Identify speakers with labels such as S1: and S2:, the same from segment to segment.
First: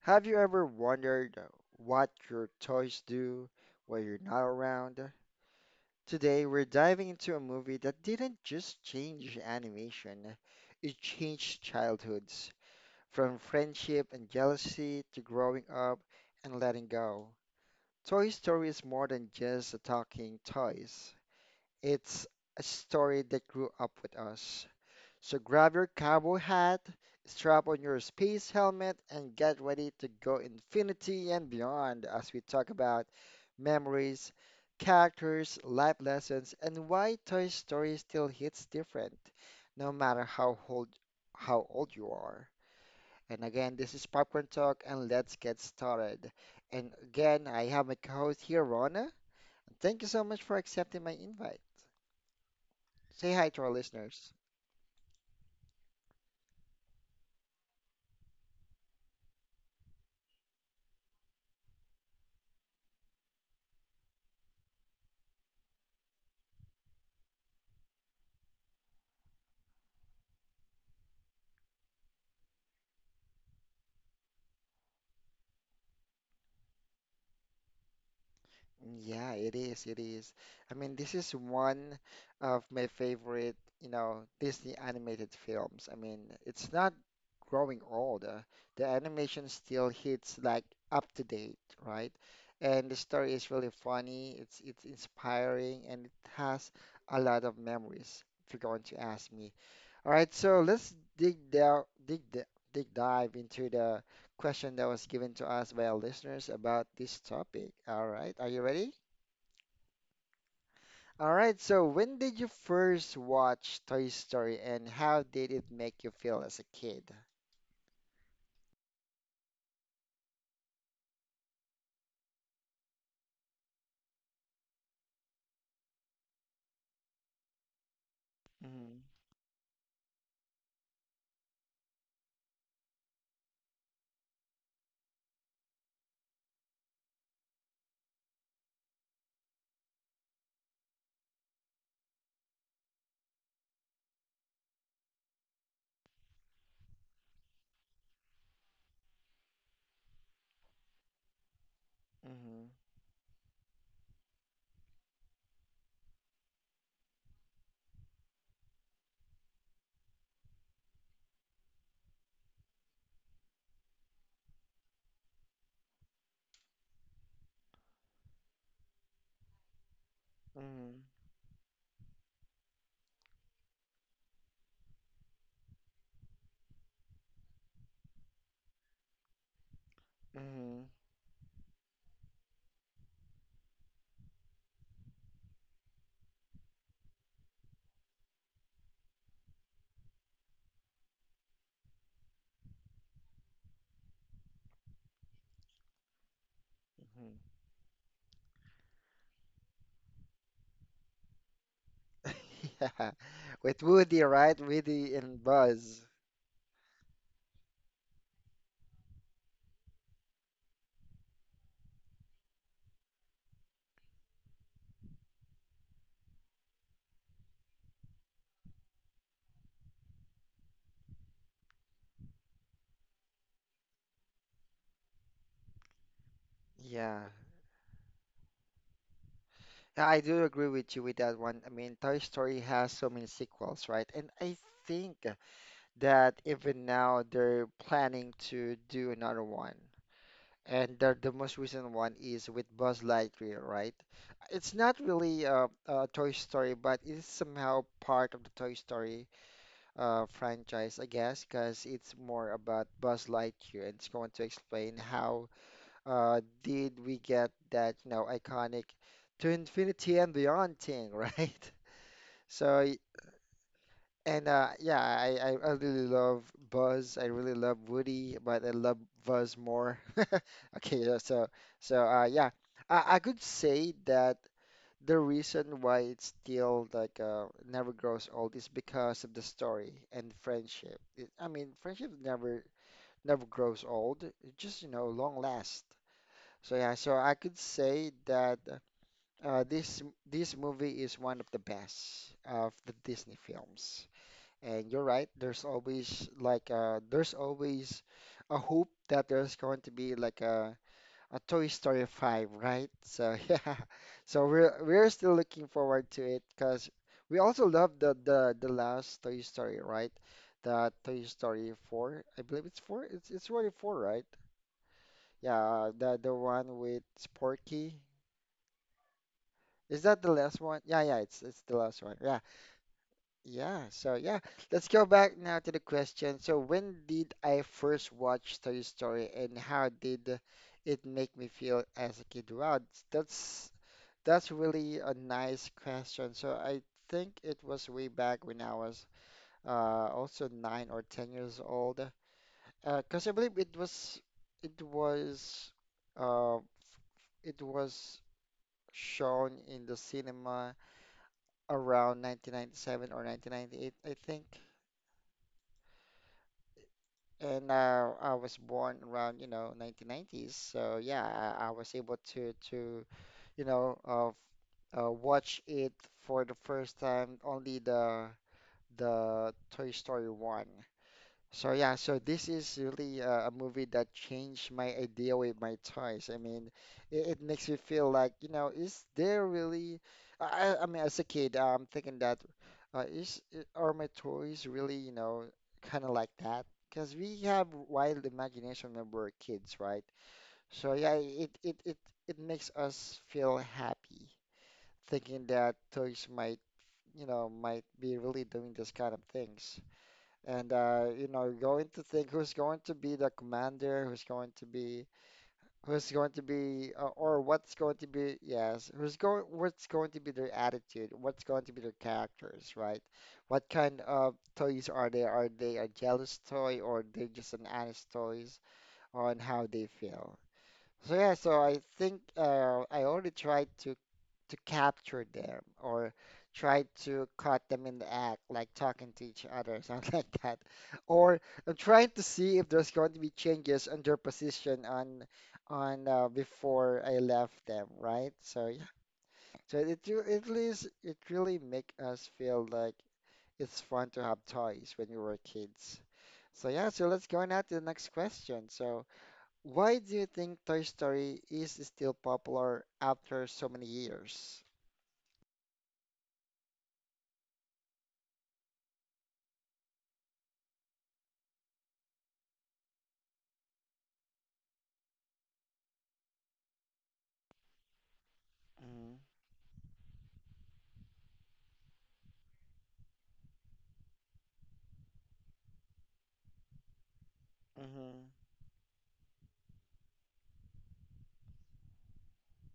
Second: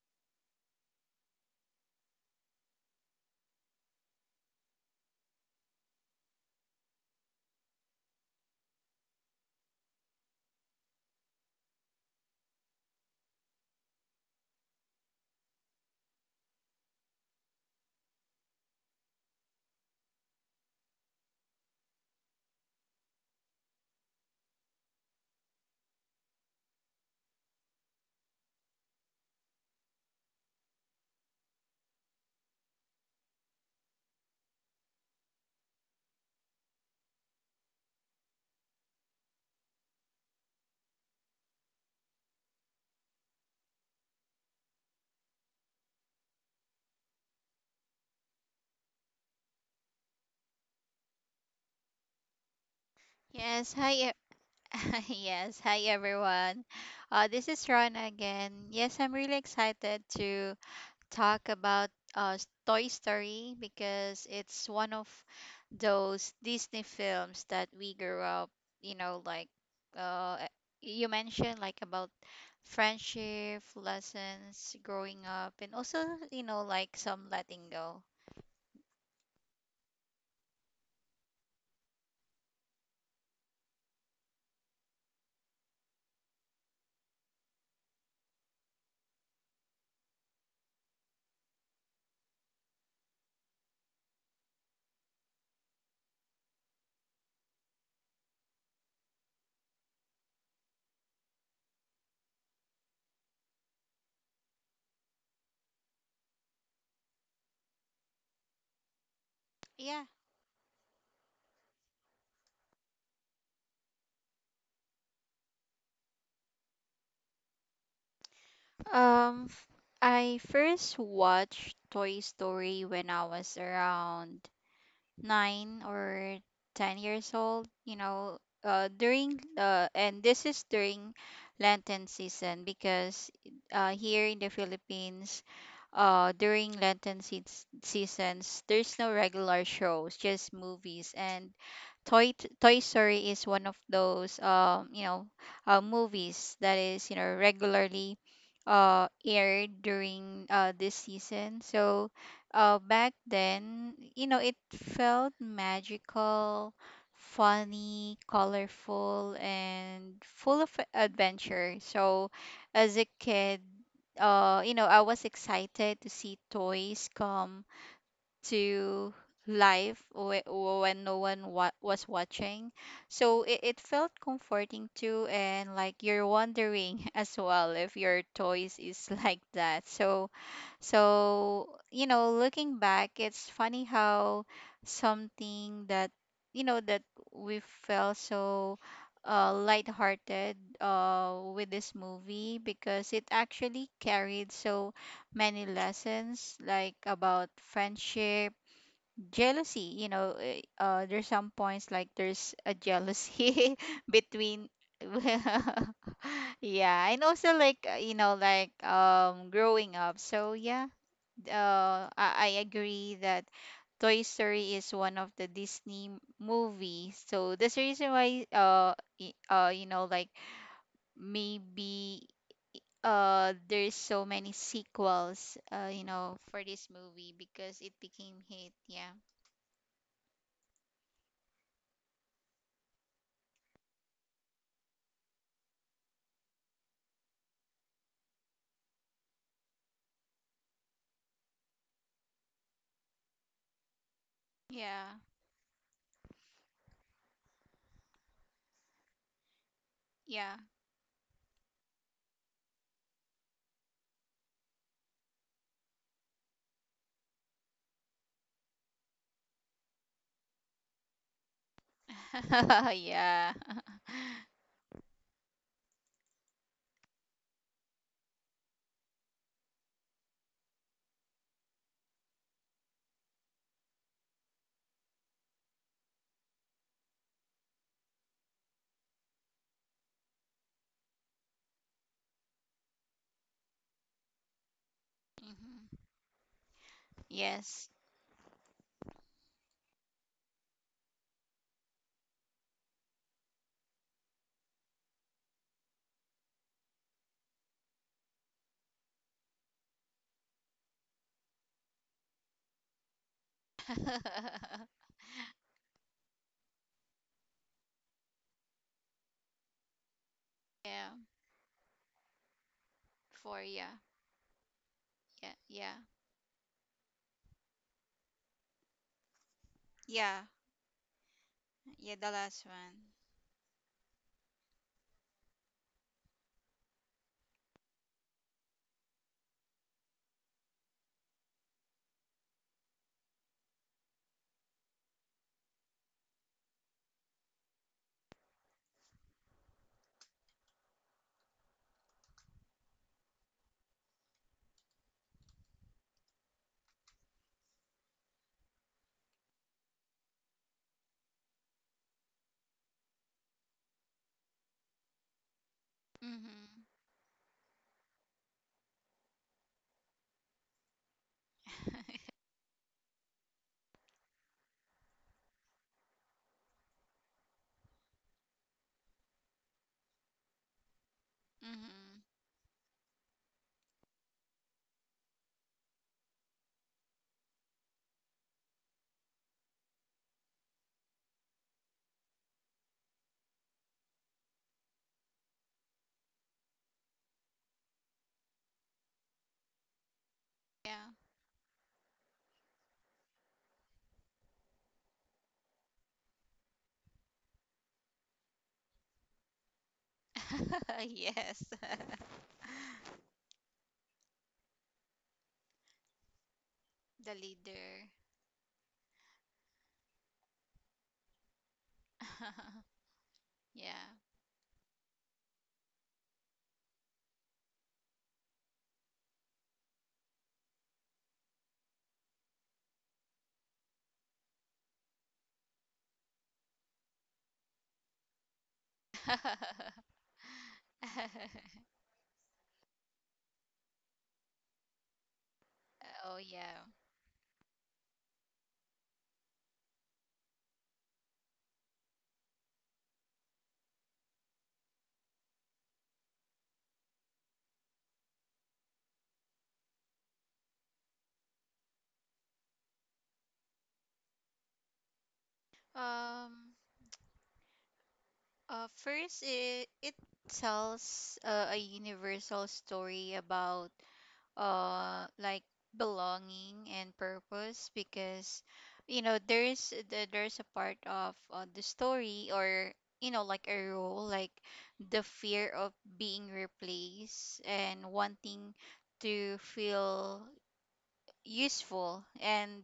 S1: Have you ever wondered what your toys do when you're not around? Today we're diving into a movie that didn't just change animation, it changed childhoods, from friendship and jealousy to growing up and letting go. Toy Story is more than just talking toys. It's a story that grew up with us. So grab your cowboy hat, strap on your space helmet, and get ready to go infinity and beyond as we talk about memories, characters, life lessons, and why Toy Story still hits different, no matter how old you are. And again, this is Popcorn Talk, and let's get started. And again, I have my co-host here, Rona. Thank you so much for accepting my invite. Say hi to
S2: Yes,
S1: our
S2: hi.
S1: listeners.
S2: Yes, hi everyone. This is Ron again. Yes, I'm really excited to talk about Toy Story because it's one of those Disney films that we grew up, you know, like uh, you mentioned, like about friendship, lessons, growing up, and also, you know, like some letting go.
S1: Yeah, it is. It is. I mean, this is one of my favorite, Disney animated films. I mean, it's not growing old. The animation still hits like up to date, right? And the story is really funny. It's inspiring, and it has a lot of memories, if you're going to ask me. All right, so let's dig down, dig, d- dig dive into the question that was given to us by our listeners about this topic. All right, are you ready?
S2: Yeah.
S1: All right, so when did you first watch Toy Story and how did it make you feel as a kid?
S2: Um, f- I first watched Toy Story when I was around 9 or 10 years old. You know,
S1: Mhm,
S2: during and this is during Lenten season because here in the Philippines, during Lenten seasons, there's no regular shows, just movies, and Toy Story is one of those movies that is, you know, regularly aired during this season. So
S1: mhm,
S2: back then, you know, it felt magical, funny, colorful and full of adventure. So as a kid, you know, I was excited to see toys come to live when
S1: mhm,
S2: no one wa- was watching, so it felt comforting too, and like you're wondering as well if your toys is like that. So
S1: mhm,
S2: so, you know, looking back, it's funny how something that, you know, that we felt so lighthearted with this movie, because it actually carried so many lessons, like
S1: mhm.
S2: about friendship, jealousy, you know. Eh, there's some points, like there's a
S1: Yeah,
S2: jealousy
S1: with Woody,
S2: between
S1: right? Woody and Buzz.
S2: yeah, and also like, you know like, growing up. So yeah, I agree that Toy Story is one of the Disney movies, so that's the reason why you know, like maybe there's so many sequels, you know, for this
S1: Yeah.
S2: movie because it became hit. Yeah.
S1: Yeah, I do agree with you with that one. I mean, Toy Story has so many sequels, right? And I think that even now they're planning to do another one. And the most recent one is with Buzz Lightyear, right? It's not
S2: Yeah.
S1: really a Toy Story, but it's somehow part of the Toy Story
S2: Yeah.
S1: franchise, I guess, because it's more about Buzz Lightyear, and it's going to explain how did we get that, you know, iconic to infinity and beyond thing, right? So
S2: Yeah.
S1: and yeah, I really love Buzz. I really love Woody, but I love Buzz more. Okay, yeah, so so yeah, I could say that the reason why it still like never grows old is because of the story and friendship. It, I mean, friendship never grows old. It just, you know, long
S2: Mhm.
S1: last. So yeah, so I could
S2: Yes.
S1: say that this this movie is one of the best of the Disney films. And you're right, there's always like there's always a hope that there's going to be like a Toy Story 5, right? So yeah. So we're we're still looking forward to it because we also love the the last Toy Story, right? The
S2: Yeah.
S1: Toy Story 4. I believe it's 4. It's
S2: Four.
S1: already
S2: Yeah.
S1: 4, right?
S2: Yeah. Yeah.
S1: Yeah, the one with Porky. Is that the
S2: Yeah.
S1: last one? Yeah, yeah, it's the last
S2: Yeah.
S1: one.
S2: The
S1: Yeah.
S2: last one.
S1: Yeah, so yeah, let's go back now to the question. So, when did I first watch Toy Story and how did it make me feel as a kid? Wow, that's that's really a nice question. So, I think it was way back when I was also 9 or 10 years old. 'Cause I believe it was uh it was shown in the cinema around 1997 or 1998, I think.
S2: Mhm.
S1: And I was born around, you know, 1990s. So yeah, I was able to you know uh, f- watch it for the first time, only the Toy Story one. So yeah,
S2: Mhm.
S1: so this is really a movie that changed my idea with my toys. I mean, it makes me feel like, you know, is there really? I mean, as a kid, I'm thinking that, are my toys really, you know, kind of like that? Because we have wild imagination when we're kids, right? So
S2: Yeah.
S1: yeah, it makes us feel happy thinking that toys might, you know, might be really doing this kind of things. And you know,
S2: Yes.
S1: going to think who's going to be the commander, who's going to be who's going to be
S2: The
S1: or what's going
S2: leader.
S1: to be, yes, who's going what's going to be their attitude, what's going to be their characters, right? What
S2: Yeah.
S1: kind of toys are they? Are they a jealous toy, or they just an honest toys on how they feel? So yeah, so I think I already tried to capture them or tried to caught them in the act, like talking to each other, something like that. Or I'm trying to see if there's going to be changes on their position on
S2: Oh yeah.
S1: before I left them, right? So yeah, so at least it really make us feel like it's fun to have toys when we were kids. So yeah, so let's go now to the next question. So, why do you think Toy Story is still popular after so many years?
S2: Um. First, it tells a universal story about like belonging and purpose, because you
S1: Mm-hmm.
S2: know there's a part of the story, or you know, like a role like the fear of being replaced and
S1: Mm-hmm.
S2: wanting to feel useful. and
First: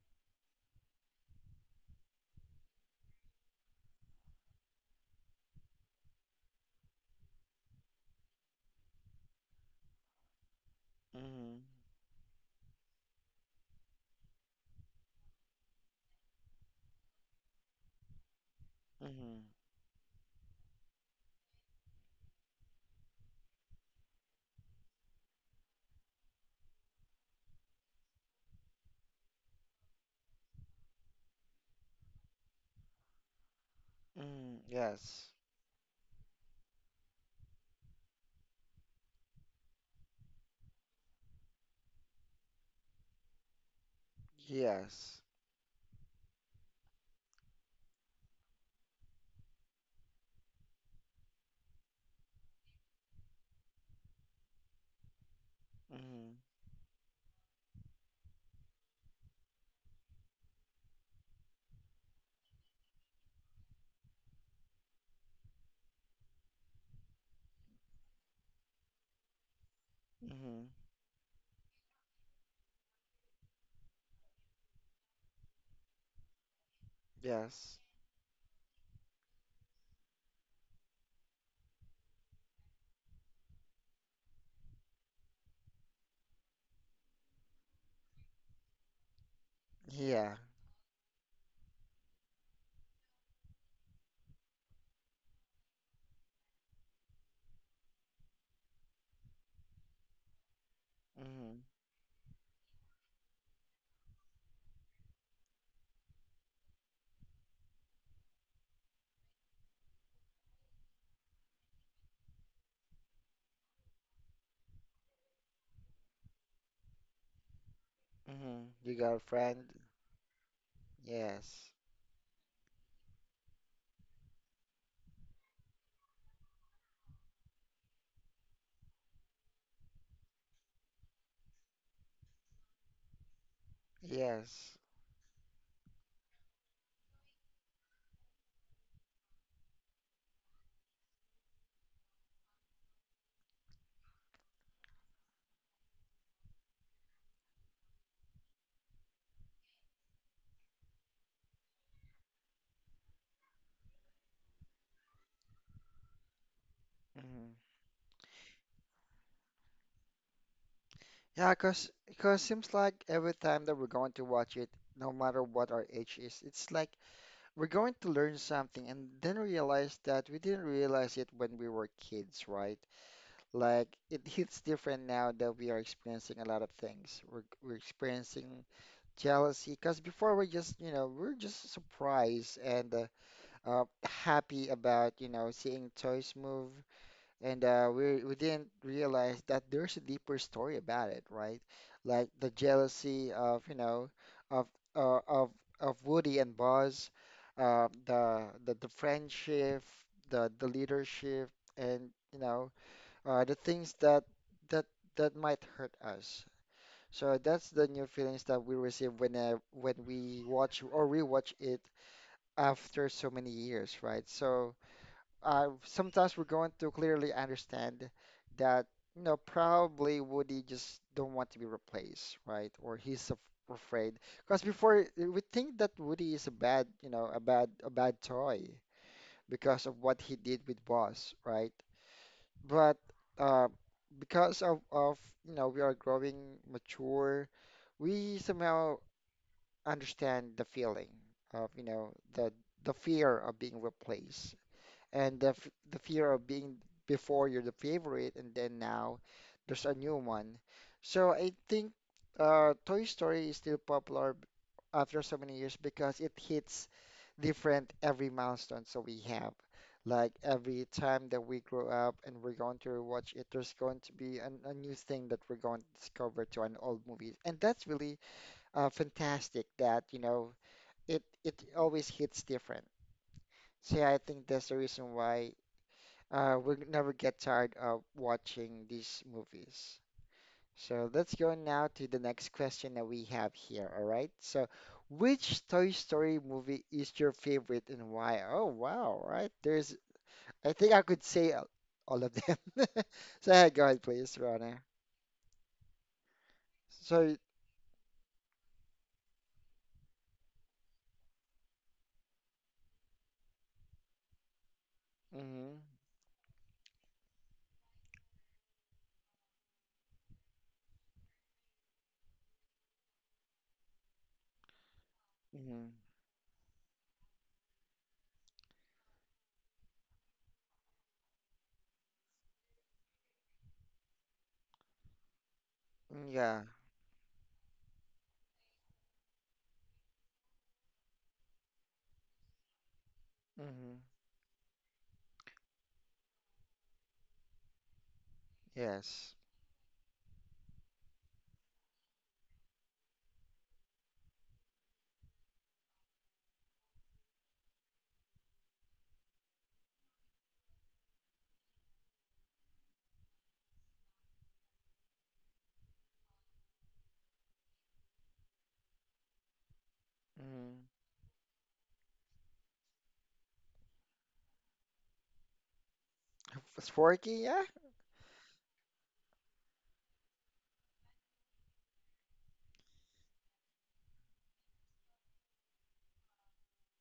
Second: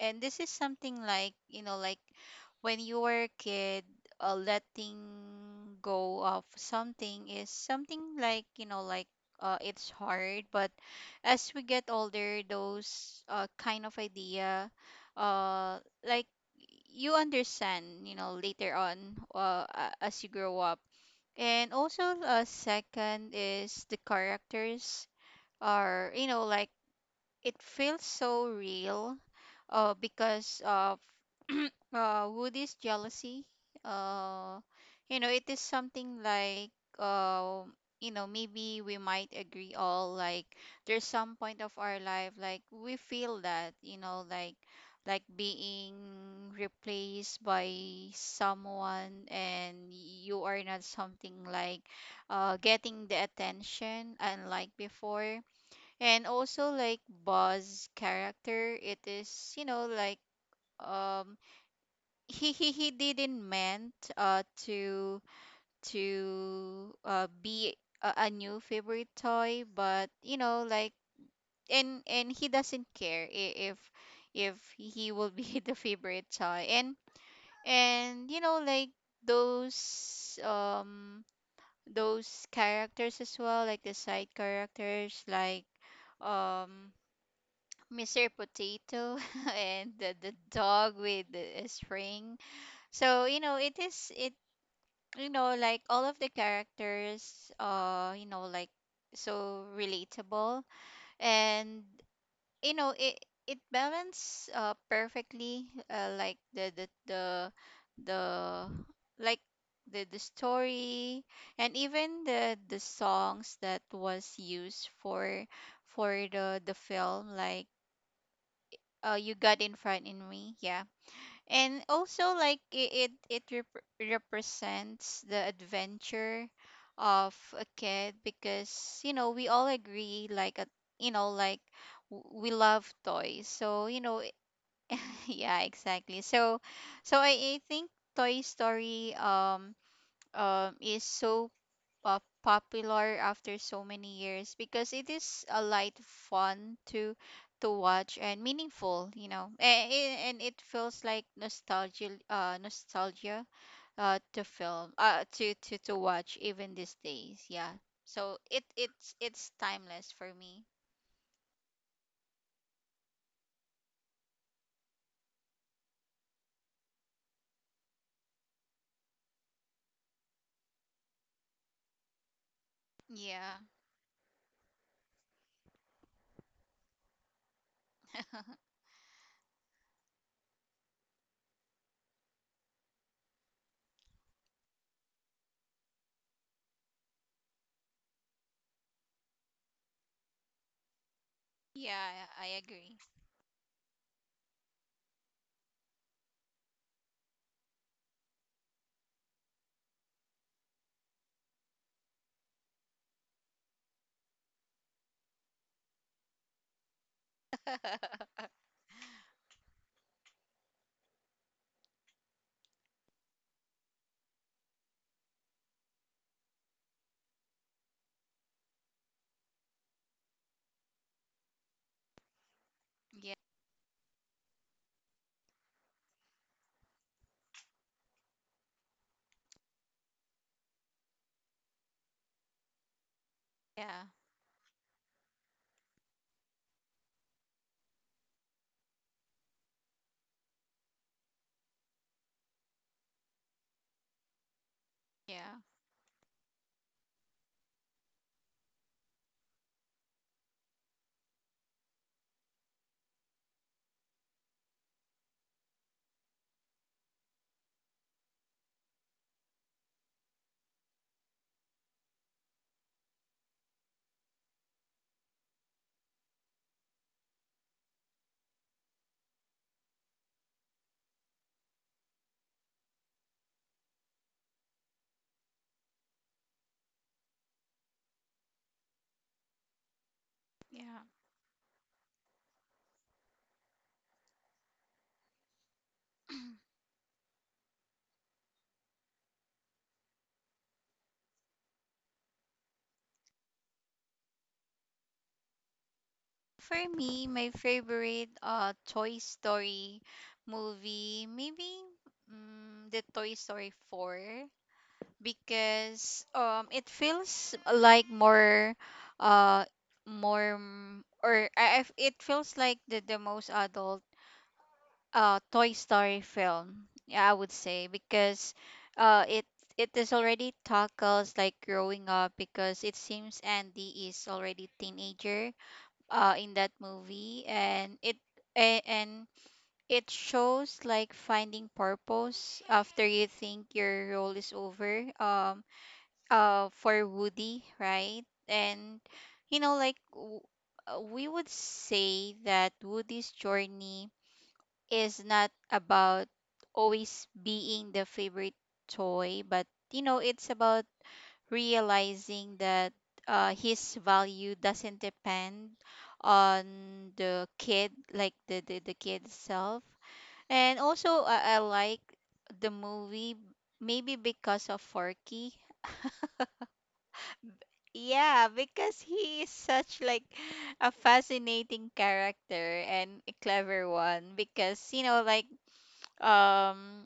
S2: and this is something like, you know, like when you were a kid, letting go of something is something like, you know, like it's hard, but as
S1: Mm-hmm.
S2: we get older those kind of idea, uh, like you understand, you know, later on,
S1: Mm-hmm.
S2: as you grow up. And also second is the characters are, you know, like it feels so real, because of Woody's jealousy.
S1: Mm-hmm.
S2: Uh, you know,
S1: Yes.
S2: it is something like, uh, you know, maybe we might agree all, like there's some point of our life like we feel that, you know,
S1: Yes.
S2: like being replaced by someone and you are not something like getting the attention unlike before. And
S1: Mm-hmm.
S2: also like Buzz character, it is, you know, like, um he didn't meant to be a new favorite toy, but you know
S1: Mm-hmm.
S2: like, and he doesn't care if he will be the favorite toy. and
S1: Yes.
S2: and you know like, those um those characters as well, like the side characters, like um Mr. Potato and the
S1: Yeah.
S2: dog with the string. So, you know, it is it, you know, like all of the characters, you know, like so relatable.
S1: Mm-hmm.
S2: And you know, it balance perfectly, like the like the story, and even the songs that was used for the film, like
S1: Mm-hmm. You got a
S2: you got
S1: friend?
S2: in front in me. Yeah.
S1: Yes.
S2: And also like it represents the adventure of a kid because you know we all agree like you know, like we love toys, so you know it-
S1: Yes.
S2: yeah, exactly. So I think Toy Story is so popular after so many years because it is a light, fun to watch and meaningful, you know. And it feels like nostalgia, nostalgia to film to watch even these days.
S1: Mm-hmm.
S2: Yeah, so it's timeless for me.
S1: Yeah, cause, cause seems like every time that we're going to watch it, no matter what our age is, it's like we're going to learn something and then realize that we didn't realize it when we were kids, right?
S2: Yeah.
S1: Like it hits different now that we are experiencing a lot of things. We're experiencing jealousy because before we're just, you know, we're just surprised and happy about, you know, seeing toys move. And we didn't realize that there's a deeper story about it, right?
S2: Yeah,
S1: Like
S2: I
S1: the
S2: agree.
S1: jealousy of, you know, of uh, of of Woody and Buzz, the friendship, the leadership, and you know the things that that that might hurt us. So that's the new feelings that we receive when we watch or rewatch it after so many years, right? So sometimes we're going to clearly understand that, you know, probably Woody just don't want to be replaced, right? Or he's
S2: Yeah.
S1: af afraid. Because before we think that Woody is a bad, you know, a bad toy because of what he did with Buzz, right? But uh,
S2: Yeah.
S1: because of you know, we are growing mature, we somehow understand the feeling of, you know, the fear of being replaced and
S2: Yeah.
S1: the fear of being, before you're the favorite, and then now there's a new one. So I think Toy Story is still popular after so many years because it hits different every milestone. So we have, like, every time that we grow up and we're going to watch it, there's going to be an, a new thing that we're going to discover to an old movie, and that's really fantastic that, you know, it always hits different. So yeah, I think that's the reason why we'll never get tired of watching these movies.
S2: Yeah.
S1: So let's go now to the next question that we have here. All right. So, which Toy Story movie is your favorite and why? Oh, wow. Right. There's, I think I could say all of them. So, yeah, go ahead, please, Rana.
S2: For me,
S1: So,
S2: my favorite Toy Story movie, maybe the Toy Story 4,
S1: mm-hmm,
S2: because it feels like more uh it feels like the most adult Toy
S1: mm-hmm,
S2: Story film. Yeah, I would say, because uh it it is already tackles like growing up, because it seems Andy is already teenager, in
S1: yeah,
S2: that movie. And and it shows like finding purpose after you think
S1: mm-hmm,
S2: your role is over. For Woody, right? And
S1: yes.
S2: you know like, we would say that Woody's journey is not about always being the favorite toy, but you know, it's about realizing that his value doesn't depend on the kid, like the kid itself.
S1: Mm-hmm.
S2: And also, I like the movie maybe because of Forky.
S1: Forky, yeah?
S2: Yeah, because he is such like a fascinating character and a clever one, because you know like, um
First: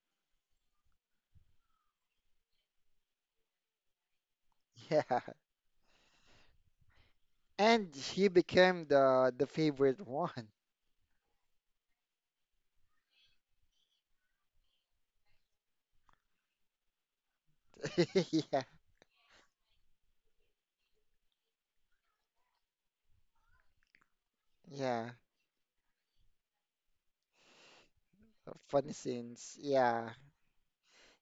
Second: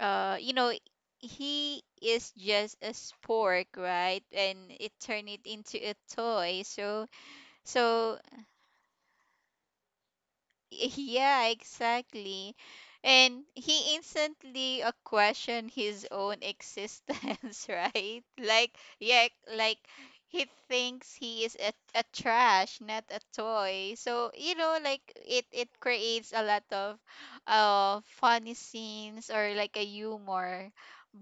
S2: you know, he is just a spork, right? And it
S1: Yeah.
S2: turned it into a toy. So
S1: And
S2: so
S1: he became the favorite one.
S2: yeah, exactly. And he instantly questioned his own existence right?
S1: Yeah.
S2: Like yeah, like he thinks he is a trash, not a toy. So you know like,
S1: Yeah,
S2: it creates a lot of funny
S1: funny
S2: scenes, or
S1: scenes.
S2: like a
S1: Yeah,
S2: humor.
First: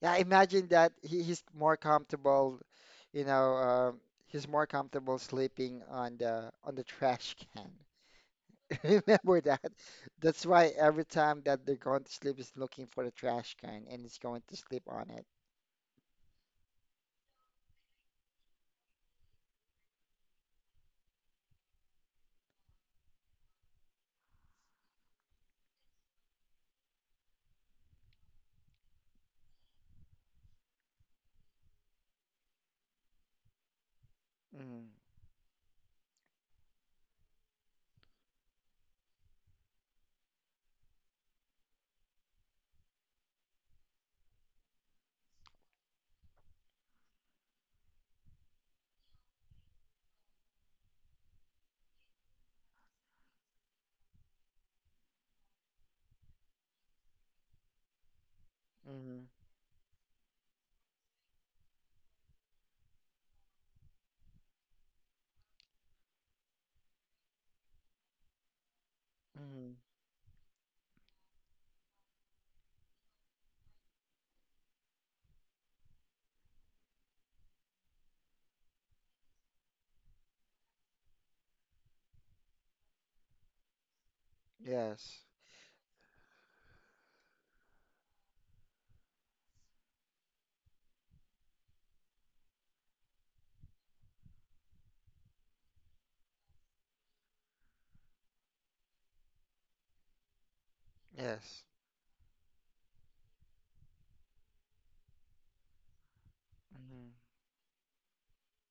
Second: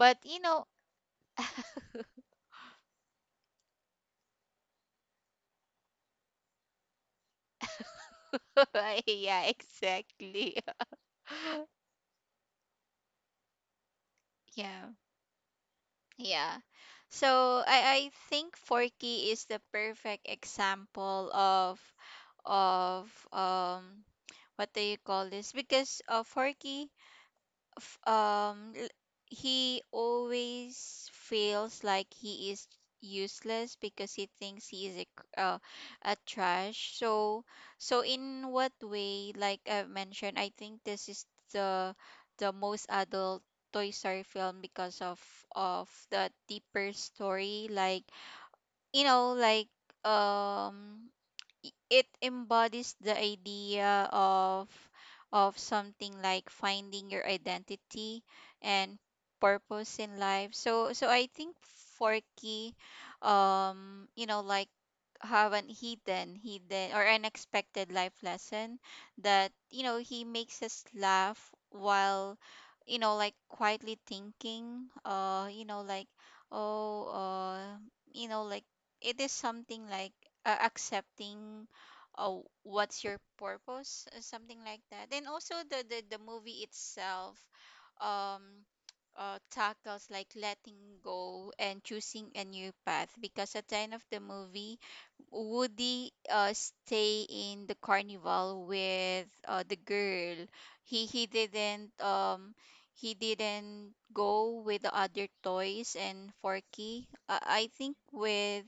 S1: yeah.
S2: you know,
S1: Imagine that he, he's more comfortable, you know, he's more comfortable sleeping on the trash can. Remember
S2: yeah,
S1: that? That's
S2: exactly.
S1: why every time that they're going to sleep, he's looking for the trash can and he's going to sleep
S2: Yeah,
S1: on it.
S2: yeah. So I think Forky is the perfect example of of um what do you call this? Because f- um l- he always feels like he is useless, because he thinks he
S1: Mm,
S2: is a trash. So, so in what way like I mentioned, I think this is the the most adult Toy Story film because of the deeper story, like you know like, um it embodies the idea of something like finding your identity and
S1: mm,
S2: purpose in life. So so I think Forky, you know like, have an hidden or unexpected life lesson, that
S1: mm.
S2: you know he makes us laugh while you know like quietly thinking, you know like, oh, you know like, it is something like accepting uh, what's your purpose, something like that.
S1: Yes,
S2: And also the movie itself, um tackles like letting go and choosing a new path, because at the end of the movie, Woody stay in the carnival with the girl. He
S1: yes,
S2: didn't he didn't go with the other toys, and
S1: mm,
S2: Forky, I think, with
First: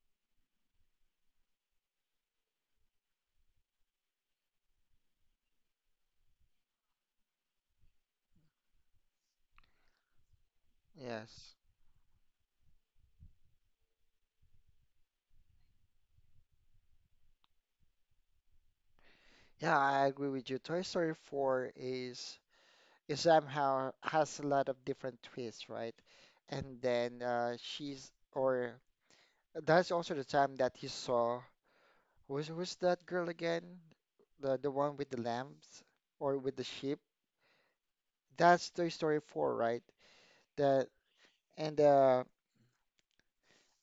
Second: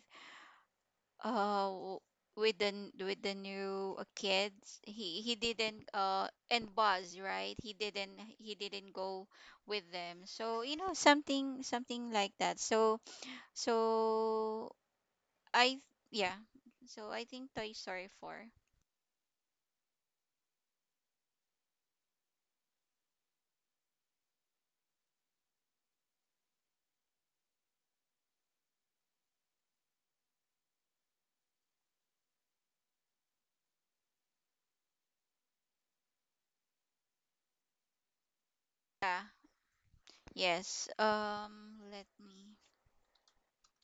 S2: uh w- with the with the new kids, he didn't and Buzz, right? He didn't, he didn't go with them. So, you know,
S1: yes.
S2: something something like that. So so I yeah so I think Toy Story 4.
S1: Yeah, I agree with you. Toy Story 4 is. It somehow has a lot of different twists, right? And then she's, or that's also the time that he saw, who's that girl again? The one with the lambs or with the sheep? That's Toy Story
S2: Yeah.
S1: 4, right?
S2: Yes,
S1: That and
S2: let
S1: uh
S2: me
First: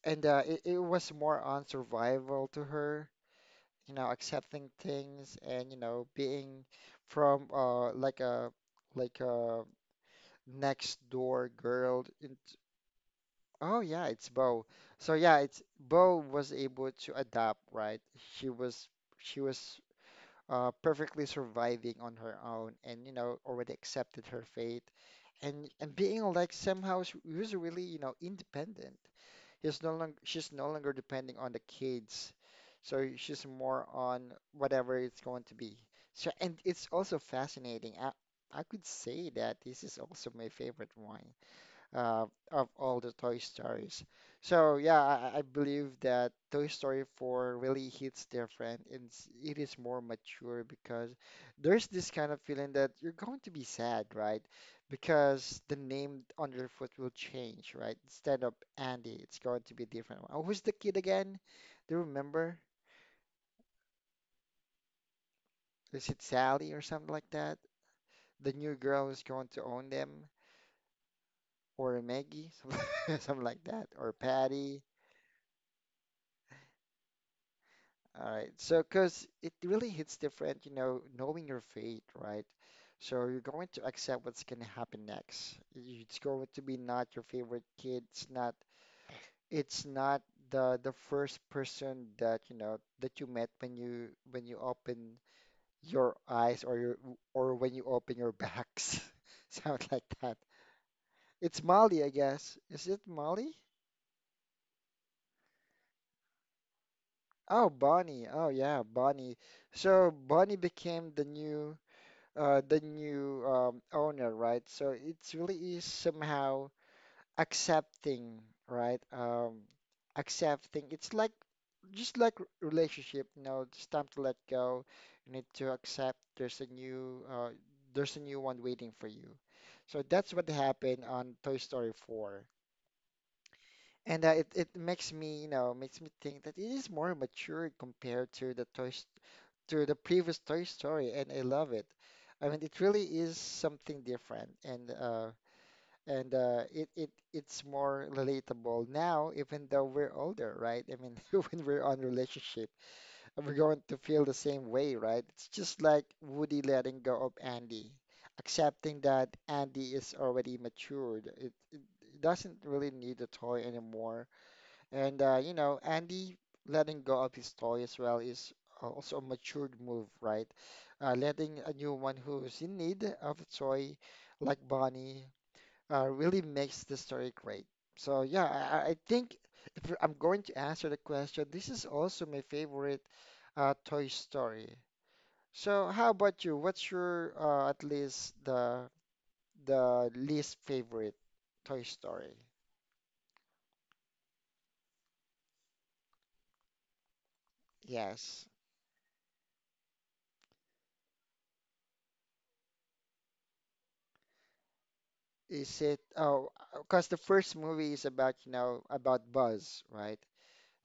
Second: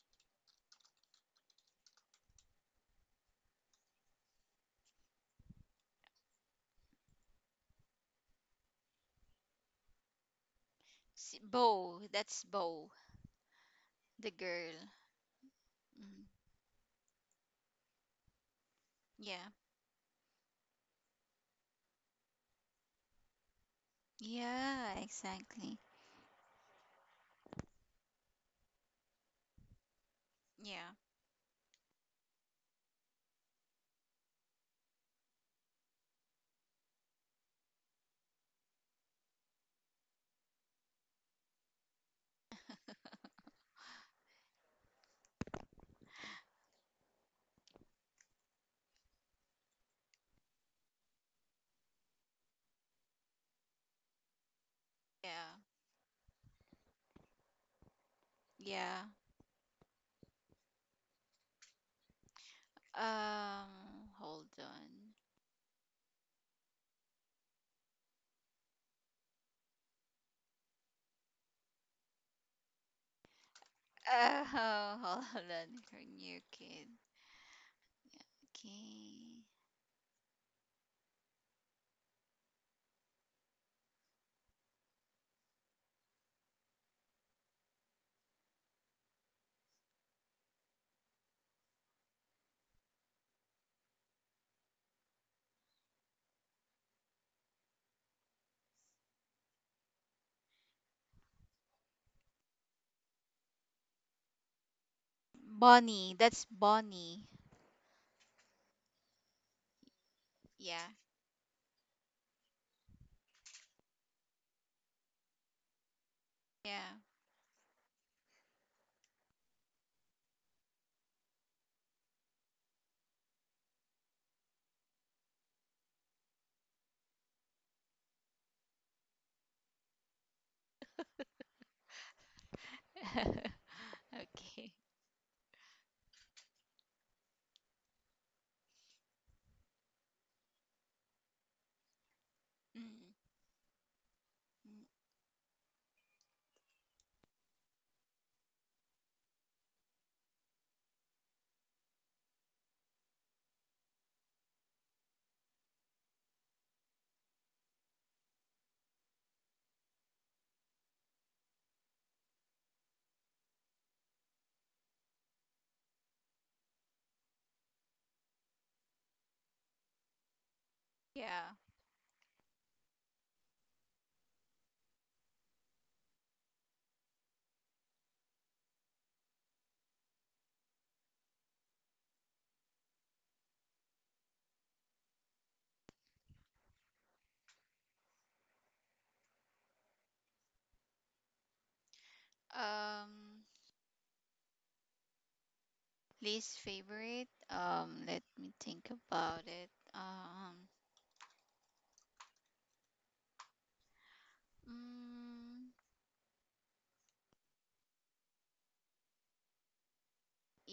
S1: and it, it was more on survival to her, you know, accepting things and you know being from like a next
S2: see.
S1: door girl
S2: Bo,
S1: in.
S2: that's Bo,
S1: Oh yeah, it's
S2: the
S1: Bo.
S2: girl.
S1: So yeah, it's Bo
S2: Mm,
S1: was able to adapt, right? She was she
S2: yeah.
S1: was uh, perfectly surviving on her own, and you know already accepted her fate,
S2: Yeah, exactly.
S1: and being like somehow she was really, you know, independent. She's no
S2: Yeah.
S1: longer depending on the kids, so she's more on whatever it's going to be. So and it's also fascinating. I could say that this is also my favorite one uh, of all the Toy Stories. So yeah, I believe that Toy Story 4 really hits different and it is more mature because there's this kind of feeling that you're going to be sad, right?
S2: Yeah.
S1: Because the name Underfoot will change, right? Instead of
S2: Yeah.
S1: Andy, it's going to be different. Oh, who's the kid again? Do you remember?
S2: Um, hold on.
S1: Is it Sally or something like that? The new girl is going to own them, or Maggie, something like that, or
S2: Oh,
S1: Patty.
S2: hold on. Her new kid.
S1: All right. So, because
S2: Okay.
S1: it really hits different, knowing your fate, right? So you're going to accept what's going to happen next. It's going to be not your favorite kid. It's not. It's not the first person that you know that you met when you open your eyes or your or when you open your backs. Sound like that. It's Molly, I guess. Is it Molly?
S2: Bonnie. That's Bonnie.
S1: Oh, Bonnie. Oh, yeah, Bonnie. So Bonnie
S2: Yeah.
S1: became the new. The new owner, right? So it's really is somehow
S2: Yeah.
S1: accepting, right? Accepting. It's like just like relationship, you know, it's time to let go. You need to accept there's a new one waiting for you. So that's what happened on Toy Story 4.
S2: Okay.
S1: It makes me, you know, makes me think that it is more mature compared to the to the previous Toy Story, and I love it. I mean, it really
S2: Mm.
S1: is something different, and
S2: Mm.
S1: uh, and uh, it's more relatable now, even though we're older, right? I mean, when we're on relationship, we're going to feel the same way, right? It's just like Woody letting go of Andy, accepting that Andy is already matured. It doesn't really need a toy anymore and you know, Andy letting go of his toy as well is also a matured move, right? Letting
S2: Yeah.
S1: a new one who's in need of a toy, like Bonnie, really makes the story great. So yeah, I think if I'm going to answer the question, this is also my favorite Toy Story. So how about you? What's your at least the least favorite Toy Story?
S2: Um, least favorite. Let
S1: Yes.
S2: me think about it. Um, mm,
S1: Is it, oh, because the first movie is about, you know, about Buzz, right?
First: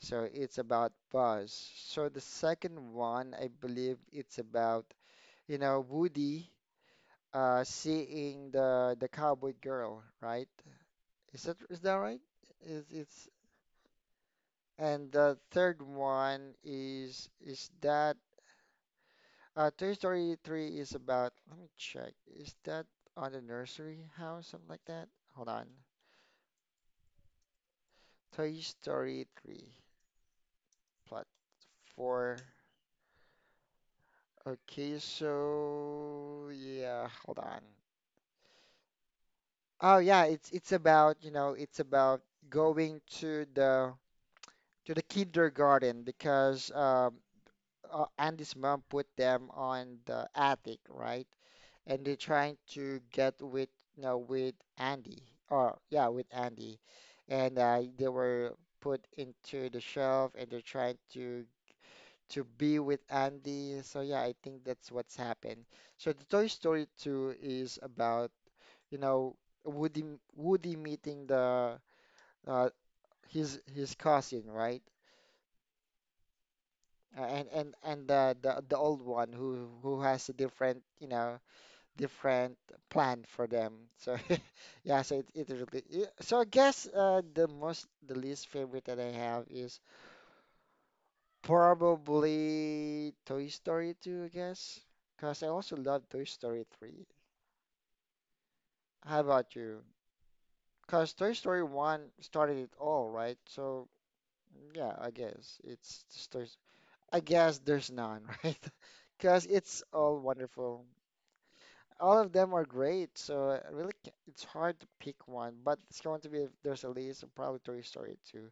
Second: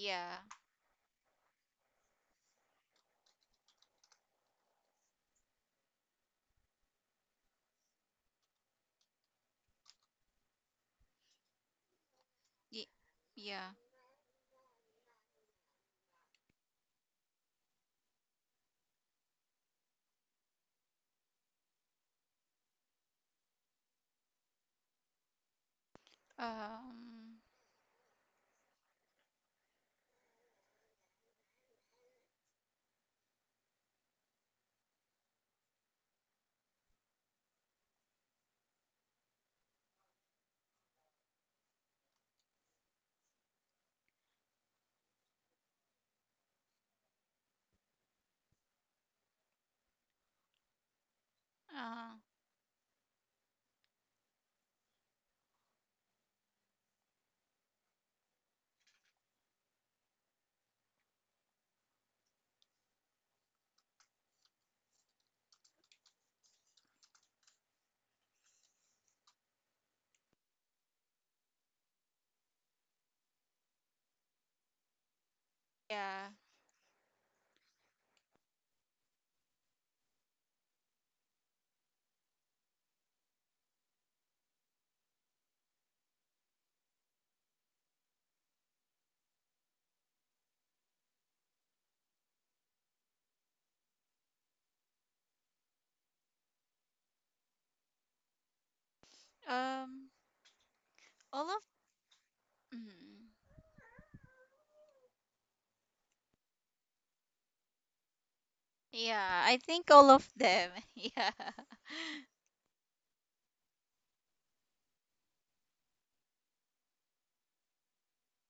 S1: So it's about Buzz. So the second one, I believe it's about, you know, Woody seeing the cowboy girl, right? Is that right? Is
S2: Y-
S1: it's
S2: yeah.
S1: And the third one is that Toy Story 3 is about, let me check. Is that on the nursery house, something like that? Hold on.
S2: Um,
S1: Toy Story 3. Plat four. Okay, so yeah, hold on. Oh yeah, it's about, you know, it's about going to the kindergarten because Andy's mom put them on the attic, right? And
S2: uh,
S1: they're trying to get with, you know, with Andy. Or yeah, with Andy. And they were put into the shelf and they're trying to be with Andy. So yeah, I think that's what's happened. So the Toy Story 2 is about, you know, Woody Woody meeting the uh, his cousin, right?
S2: yeah.
S1: And the old one who has a different, you know, different plan for them. So yeah, so it really it, so I guess the least favorite that I have is probably Toy Story 2, I guess, because I also love Toy Story 3. How about you?
S2: Um,
S1: Because Toy
S2: all of.
S1: Story 1 started it all,
S2: Mm.
S1: right? So, yeah, I guess it's just I guess there's none, right?
S2: Yeah,
S1: Because
S2: I
S1: it's
S2: think all
S1: all
S2: of them.
S1: wonderful. All of them are great, so I really, it's hard to pick one, but it's going to be, if there's a list, probably Toy Story 2.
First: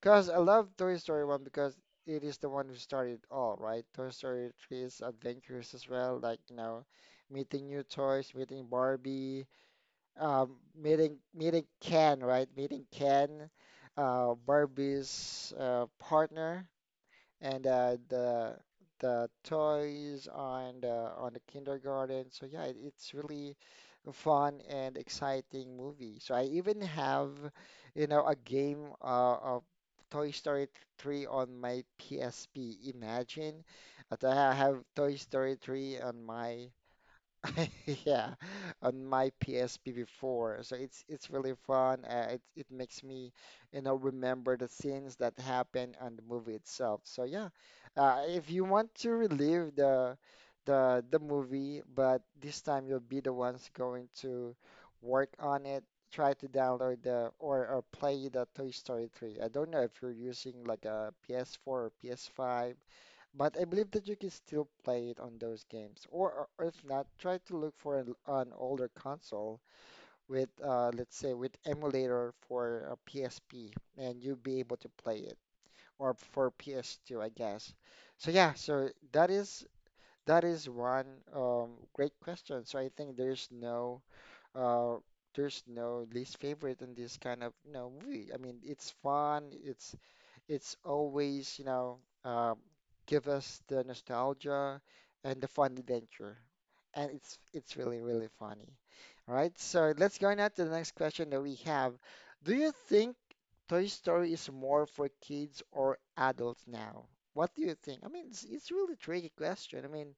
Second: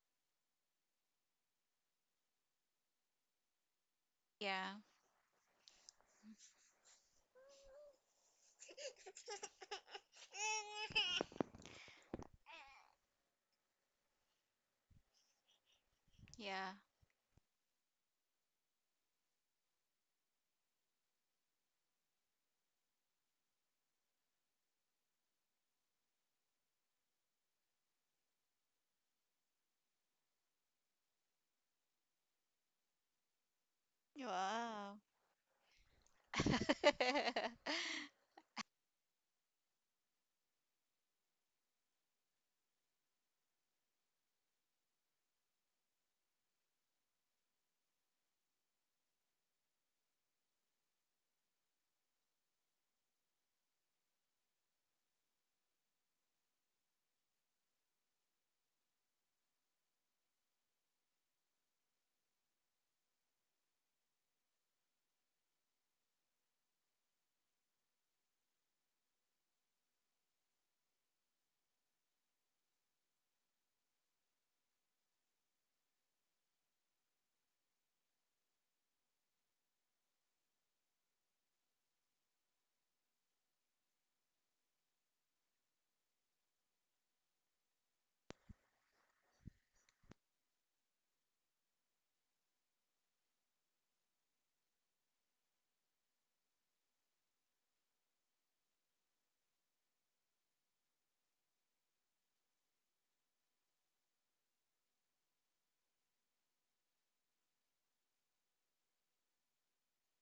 S1: Because I love Toy Story 1 because it is the one who started it all, right? Toy Story
S2: Yeah.
S1: 3 is adventurous as well, like, you know, meeting new toys, meeting
S2: Yeah.
S1: Barbie, meeting Ken, right? Meeting Ken, Barbie's partner
S2: Yeah.
S1: and the toys on the kindergarten. So yeah, it, it's really a fun and exciting movie. So I even have, you know, a game of Toy Story 3 on my PSP. Imagine that I have
S2: Wow.
S1: Toy Story 3 on my Yeah, on my PSP before. So it's really fun. It it makes me, you know, remember the scenes that happen on the movie itself. So yeah, if you want to relive the the movie, but this time you'll be the ones going to work on it. Try to download the or play the Toy Story 3. I don't know if you're using like a PS4 or PS5 but I believe that you can still play it on those games, or if not, try to look for an older console with, let's say, with emulator for a PSP, and you'll be able to play it, or for PS2, I guess. So yeah, so that is one great question. So I think uh, there's no least favorite in this kind of you know movie. I mean, it's fun, it's always, you know, um, give us the nostalgia and the fun adventure. And it's really, really funny. All right, so let's go now to the next question that we have. Do you think Toy Story is more for kids or adults now? What do you think? I mean, it's really tricky question. I mean,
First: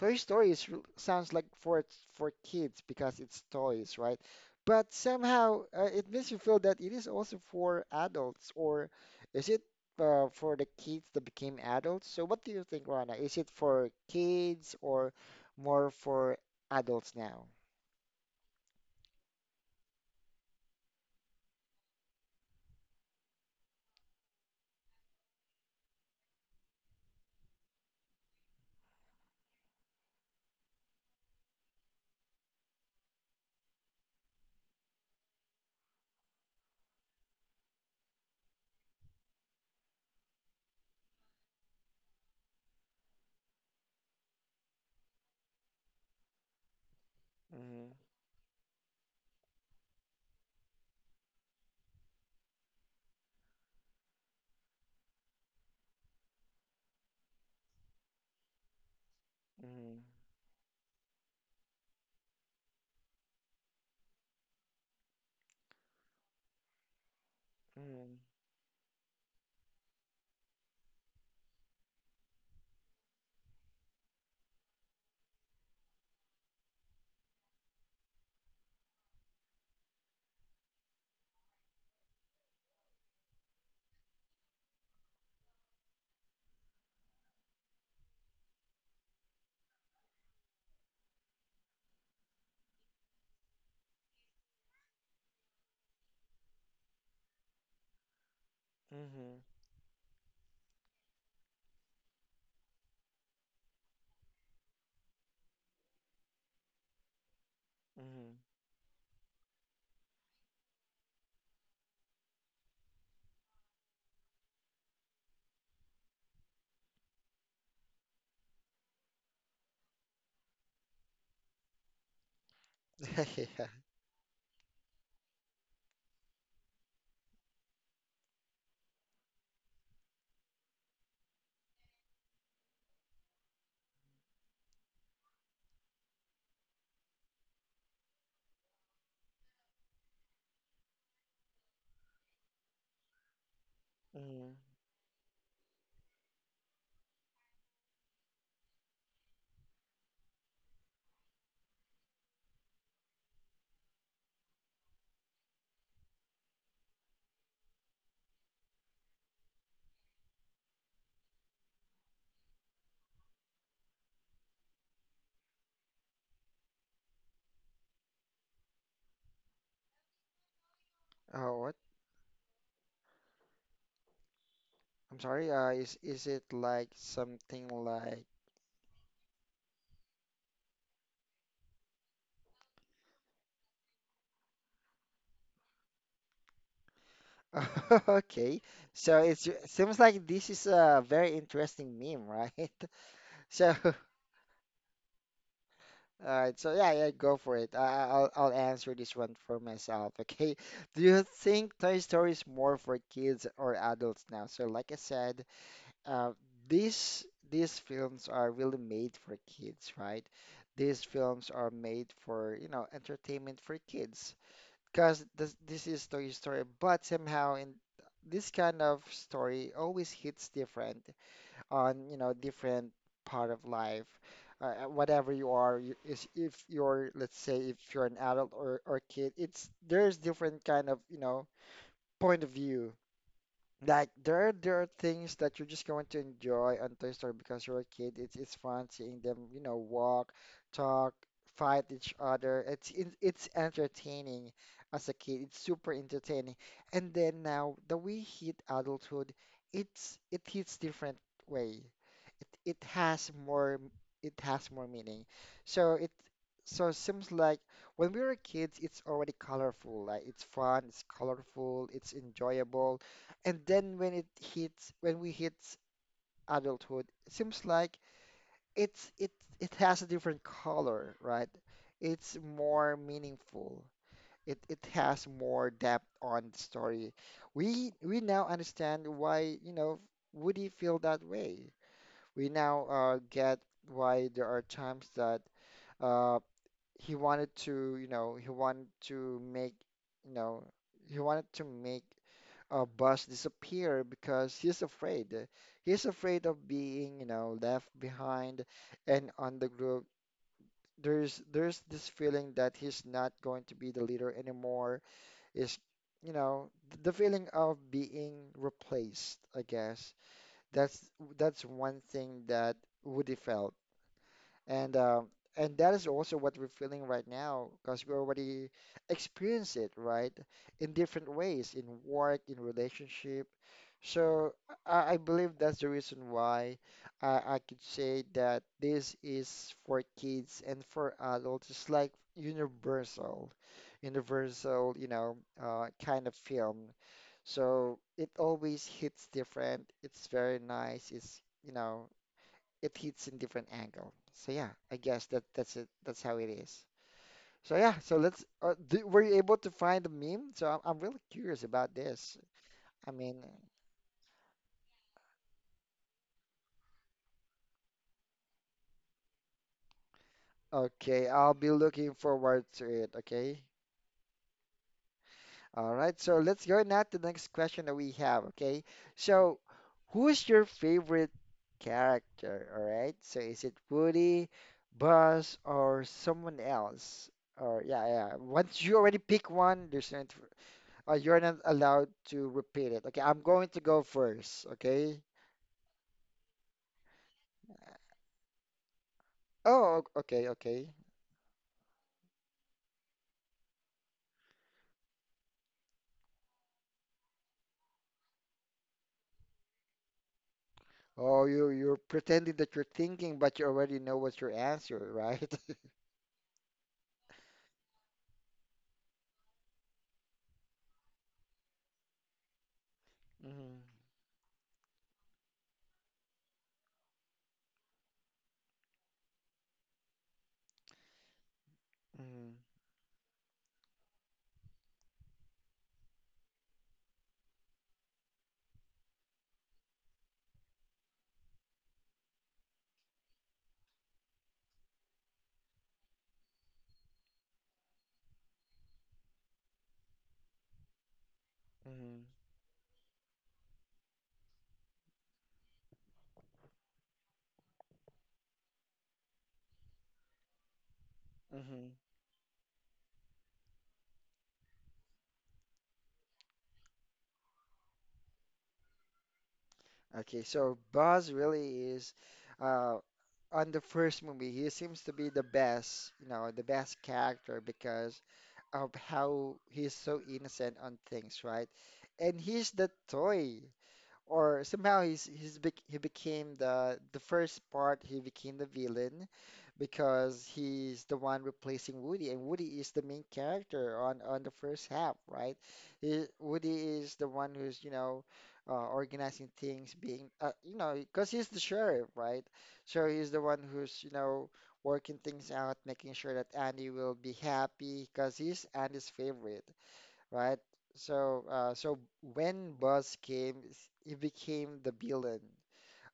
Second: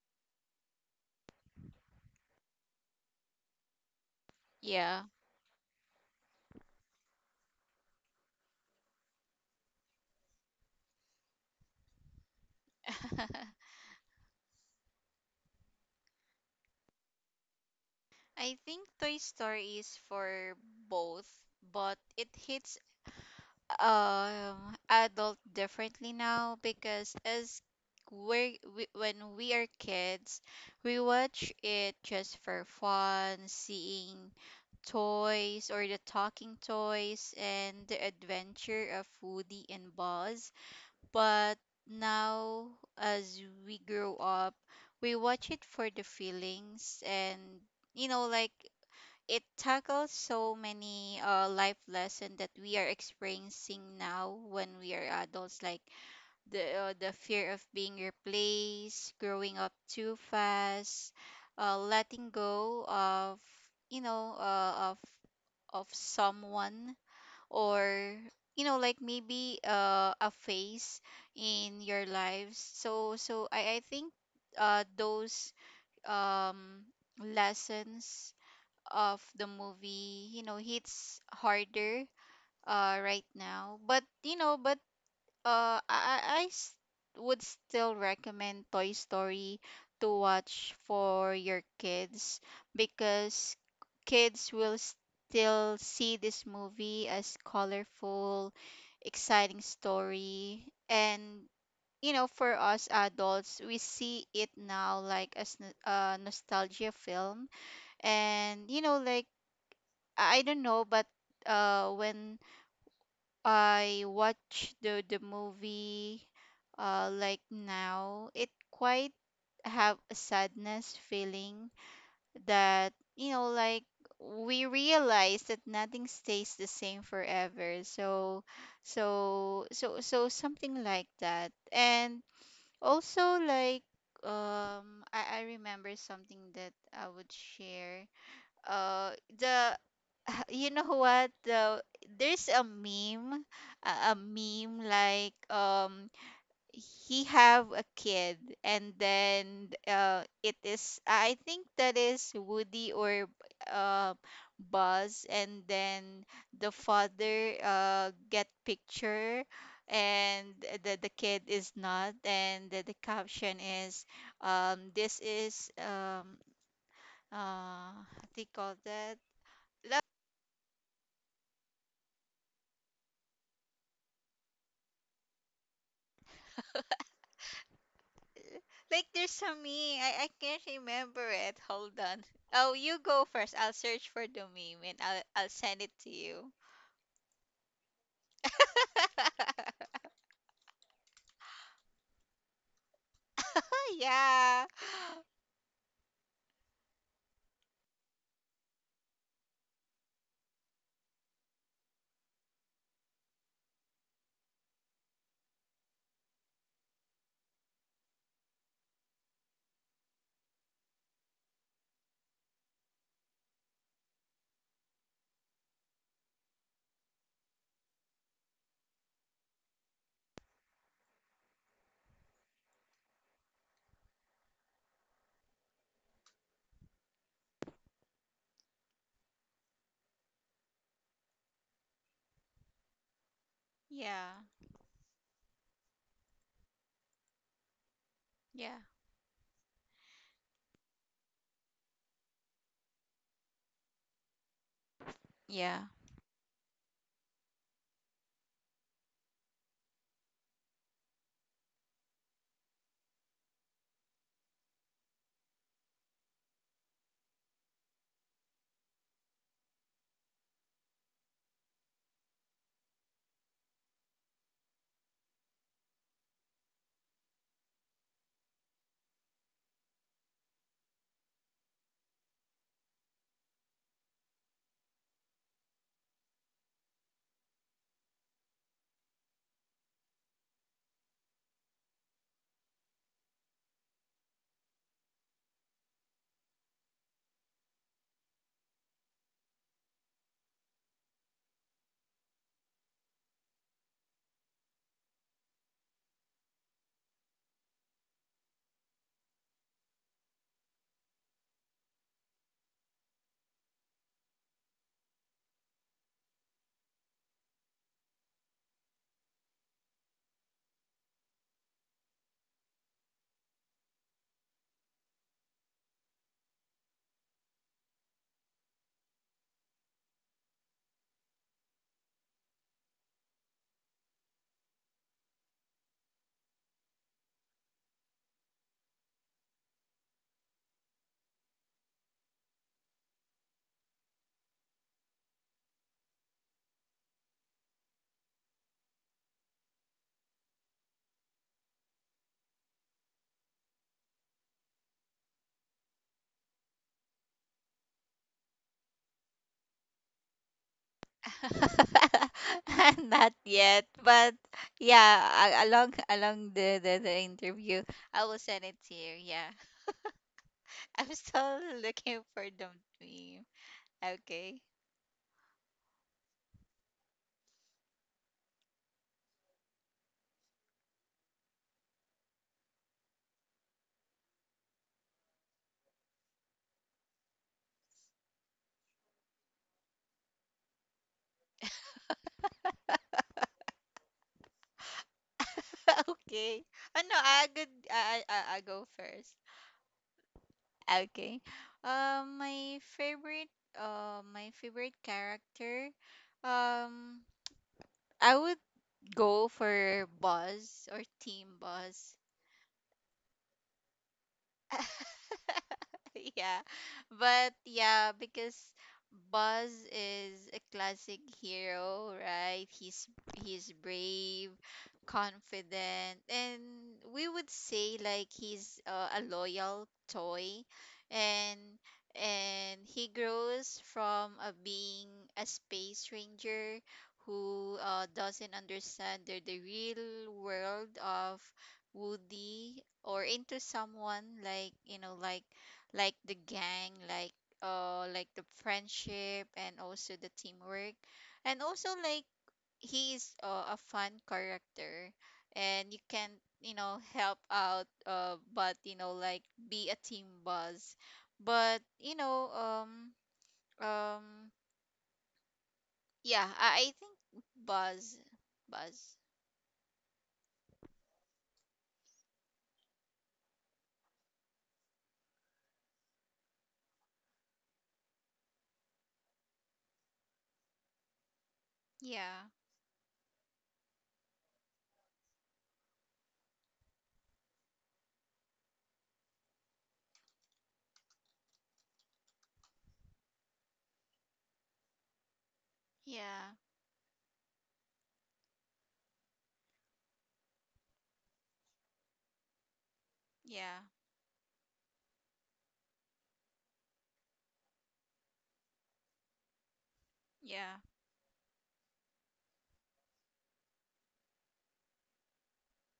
S1: Toy Story is, sounds like for kids because it's toys, right? But
S2: Yeah.
S1: somehow it makes you feel that it is also for adults, or is it for the kids that became adults? So what do you think, Rana? Is it for kids or more for adults now?
S2: I think Toy Story is for both, but it hits adult differently now, because as we're, we when we are kids, we watch it just for fun, seeing toys or the talking toys and the adventure of Woody and Buzz. But now, as we grow up, we watch it for the feelings, and
S1: Mm-hmm.
S2: you know, like it tackles so many life lessons that we are experiencing now when we are adults, like the fear of being replaced, growing up
S1: Mm-hmm.
S2: too fast, letting go of you know uh, of of someone, or you know like maybe a phase in your lives. So I think those um, lessons of the movie hits harder right now, but uh, I I I s- would still recommend Toy Story to watch for your kids, because kids will still see this movie as colorful,
S1: Mm-hmm. Mm-hmm.
S2: exciting story. And for us adults, we see it now like a nostalgia film.
S1: Mm-hmm.
S2: And I don't know, but when I watch the movie like now, it quite have a sadness feeling that
S1: Yeah.
S2: we realize that nothing stays the same forever. So something like that. And also, like, I remember something that I would share. Uh the You know what, though, there's a meme. A
S1: Mm-hmm.
S2: meme like, he have a kid, and then it is, I think that is Woody or uh Buzz, and then the father get picture, and the kid is not, and the caption is, this is, what do you call that?
S1: Oh, what? I'm sorry. Is it like something like?
S2: Like, there's some meme. I can't remember it. Hold on. Oh, you go first. I'll search for the meme and I'll send it to you.
S1: Okay, so it's seems like this is a very interesting meme, right? So,
S2: yeah.
S1: all right, so yeah, yeah, go for it. I'll I'll answer this one for myself. Okay, do you think Toy Story is more for kids or adults now? So, like I said, uh, these films are really made for kids, right? These films are made for, you know, entertainment for kids. Because this is story but somehow in this kind of story always hits different on you know different part of life whatever you are you, is if you're let's say if you're an adult or kid it's there's different kind of you know point of view like
S2: Yeah.
S1: there are things that you're just going to enjoy on Toy Story because you're a kid. It's
S2: Yeah.
S1: fun seeing them, you know, walk, talk, fight each other. It's entertaining as a kid. It's
S2: Yeah.
S1: super entertaining. And then now that we hit adulthood, it hits different way. It has more it has more meaning. So it so it seems like when we were kids, it's already colorful. Like it's fun, it's colorful, it's enjoyable and then when it hits, when we hit adulthood, it seems like it it has a different color, right? It's more meaningful. It has more depth on the story. We now understand why, you know, Woody feel that way. We now get why there are times that uh, he wanted to, you know, you know, he wanted to make Buzz disappear because he's afraid. He's afraid of being, you know, left behind and on the group. There's this feeling that he's not going to be the leader anymore. Is, you know, the feeling of being replaced, I guess. That's that's one thing that Woody felt. And um, and that is also what we're feeling right now because we already experience it, right? In different ways, in work, in relationship. So I believe that's the reason why I could say that this is for kids and for adults. It's like universal, you know, kind of film. So it always hits different. It's very nice. It's, you know, it hits in different angle. So yeah, I guess that that's it. That's how it is. So yeah, so let's. Do, were you able to find the meme? So I'm really curious about this. I mean,
S2: Not yet, but yeah, along the interview, I will send it to you. Yeah. I'm
S1: okay, I'll be
S2: still
S1: looking
S2: looking for
S1: forward
S2: the
S1: to it.
S2: meme.
S1: Okay.
S2: Okay.
S1: All right. So let's go now to the next question that we have. Okay. So who's your favorite character? All right. So is it Woody, Buzz, or someone else? Or yeah, yeah. Once you already pick one, there's no need Oh, you're not allowed to repeat it. Okay, I'm going to go first. Okay.
S2: okay. Oh no, I could I'll go first.
S1: Oh, okay, okay.
S2: Ah, okay. My favorite character, um, I would go for Buzz or
S1: Oh,
S2: Team
S1: you you're
S2: Buzz.
S1: pretending that you're thinking, but you already know what's your answer, right?
S2: yeah. But yeah, because Buzz is a classic hero, right?
S1: Mhm,
S2: He's brave, confident, and we would say like he's a loyal toy, and
S1: mhm,
S2: and he grows from being a space ranger who doesn't understand the real world of Woody, or into someone like, like the gang, like the friendship and also the teamwork. And also
S1: mhm,
S2: like, he is a fun character, and you can, help out, but be a team Buzz.
S1: mhm.
S2: But um yeah, I think Buzz. buzz
S1: Okay, so Buzz really is, uh, on the first movie, he seems to be the best, you know, the best character because of how he's so innocent on things, right? And
S2: yeah.
S1: he's the toy, or somehow he became the first part. He became the villain because he's the one replacing Woody, and Woody is the main character on the first half, right?
S2: Yeah.
S1: Woody is the one who's, you know, organizing things, being you know, because he's the sheriff, right? So he's the one
S2: Yeah.
S1: who's, you know, working things out, making sure that Andy will be happy because he's Andy's favorite, right?
S2: Yeah.
S1: So, so when Buzz came, he became the villain.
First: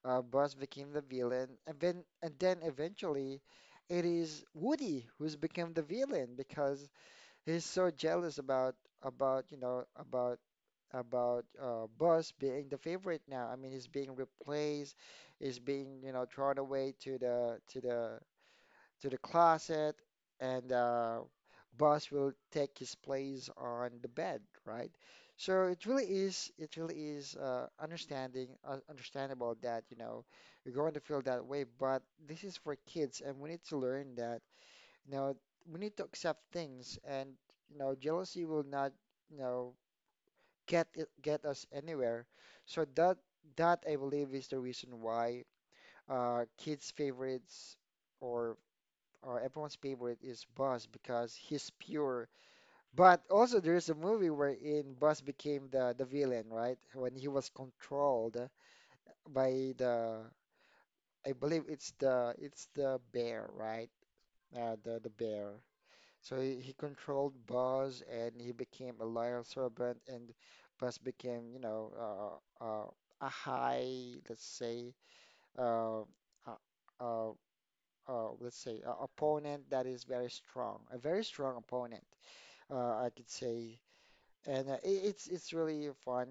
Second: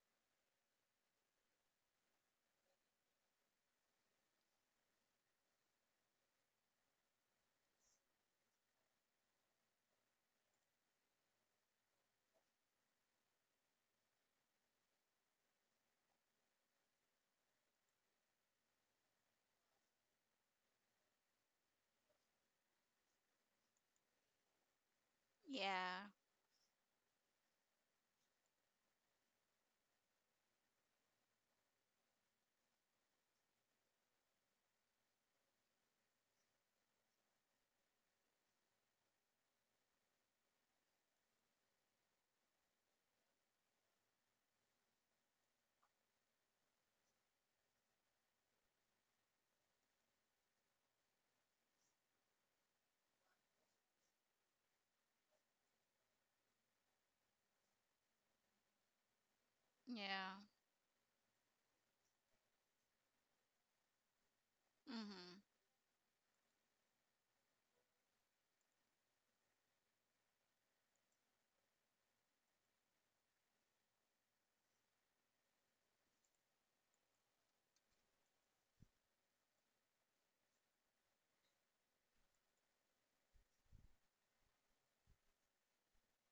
S1: Buzz became the villain, and then eventually, it is Woody who's become the villain because he's so jealous about about you know about Buzz being the favorite now. I mean, he's being replaced, he's being, you know, thrown away to the to the closet, and boss will take his place on the bed, right? So it really
S2: Yeah.
S1: is, it really is, understandable that, you know, you're going to feel that way, but this is for kids, and we need to learn that, you know, we need to accept things, and, you know, jealousy will not, you know, get us anywhere. So that, I believe, is the reason why kids' favorites or or everyone's favorite is Buzz, because he's pure. But also there is a movie wherein Buzz became the villain, right? When he was controlled by the,
S2: Yeah.
S1: I believe it's the bear, right? The the
S2: Mhm.
S1: bear. So he controlled Buzz and he became a loyal servant, and Buzz became, you know, a high, let's say, uh, uh, uh, let's say, opponent that is very strong, a very strong opponent, I could say. And it's really fun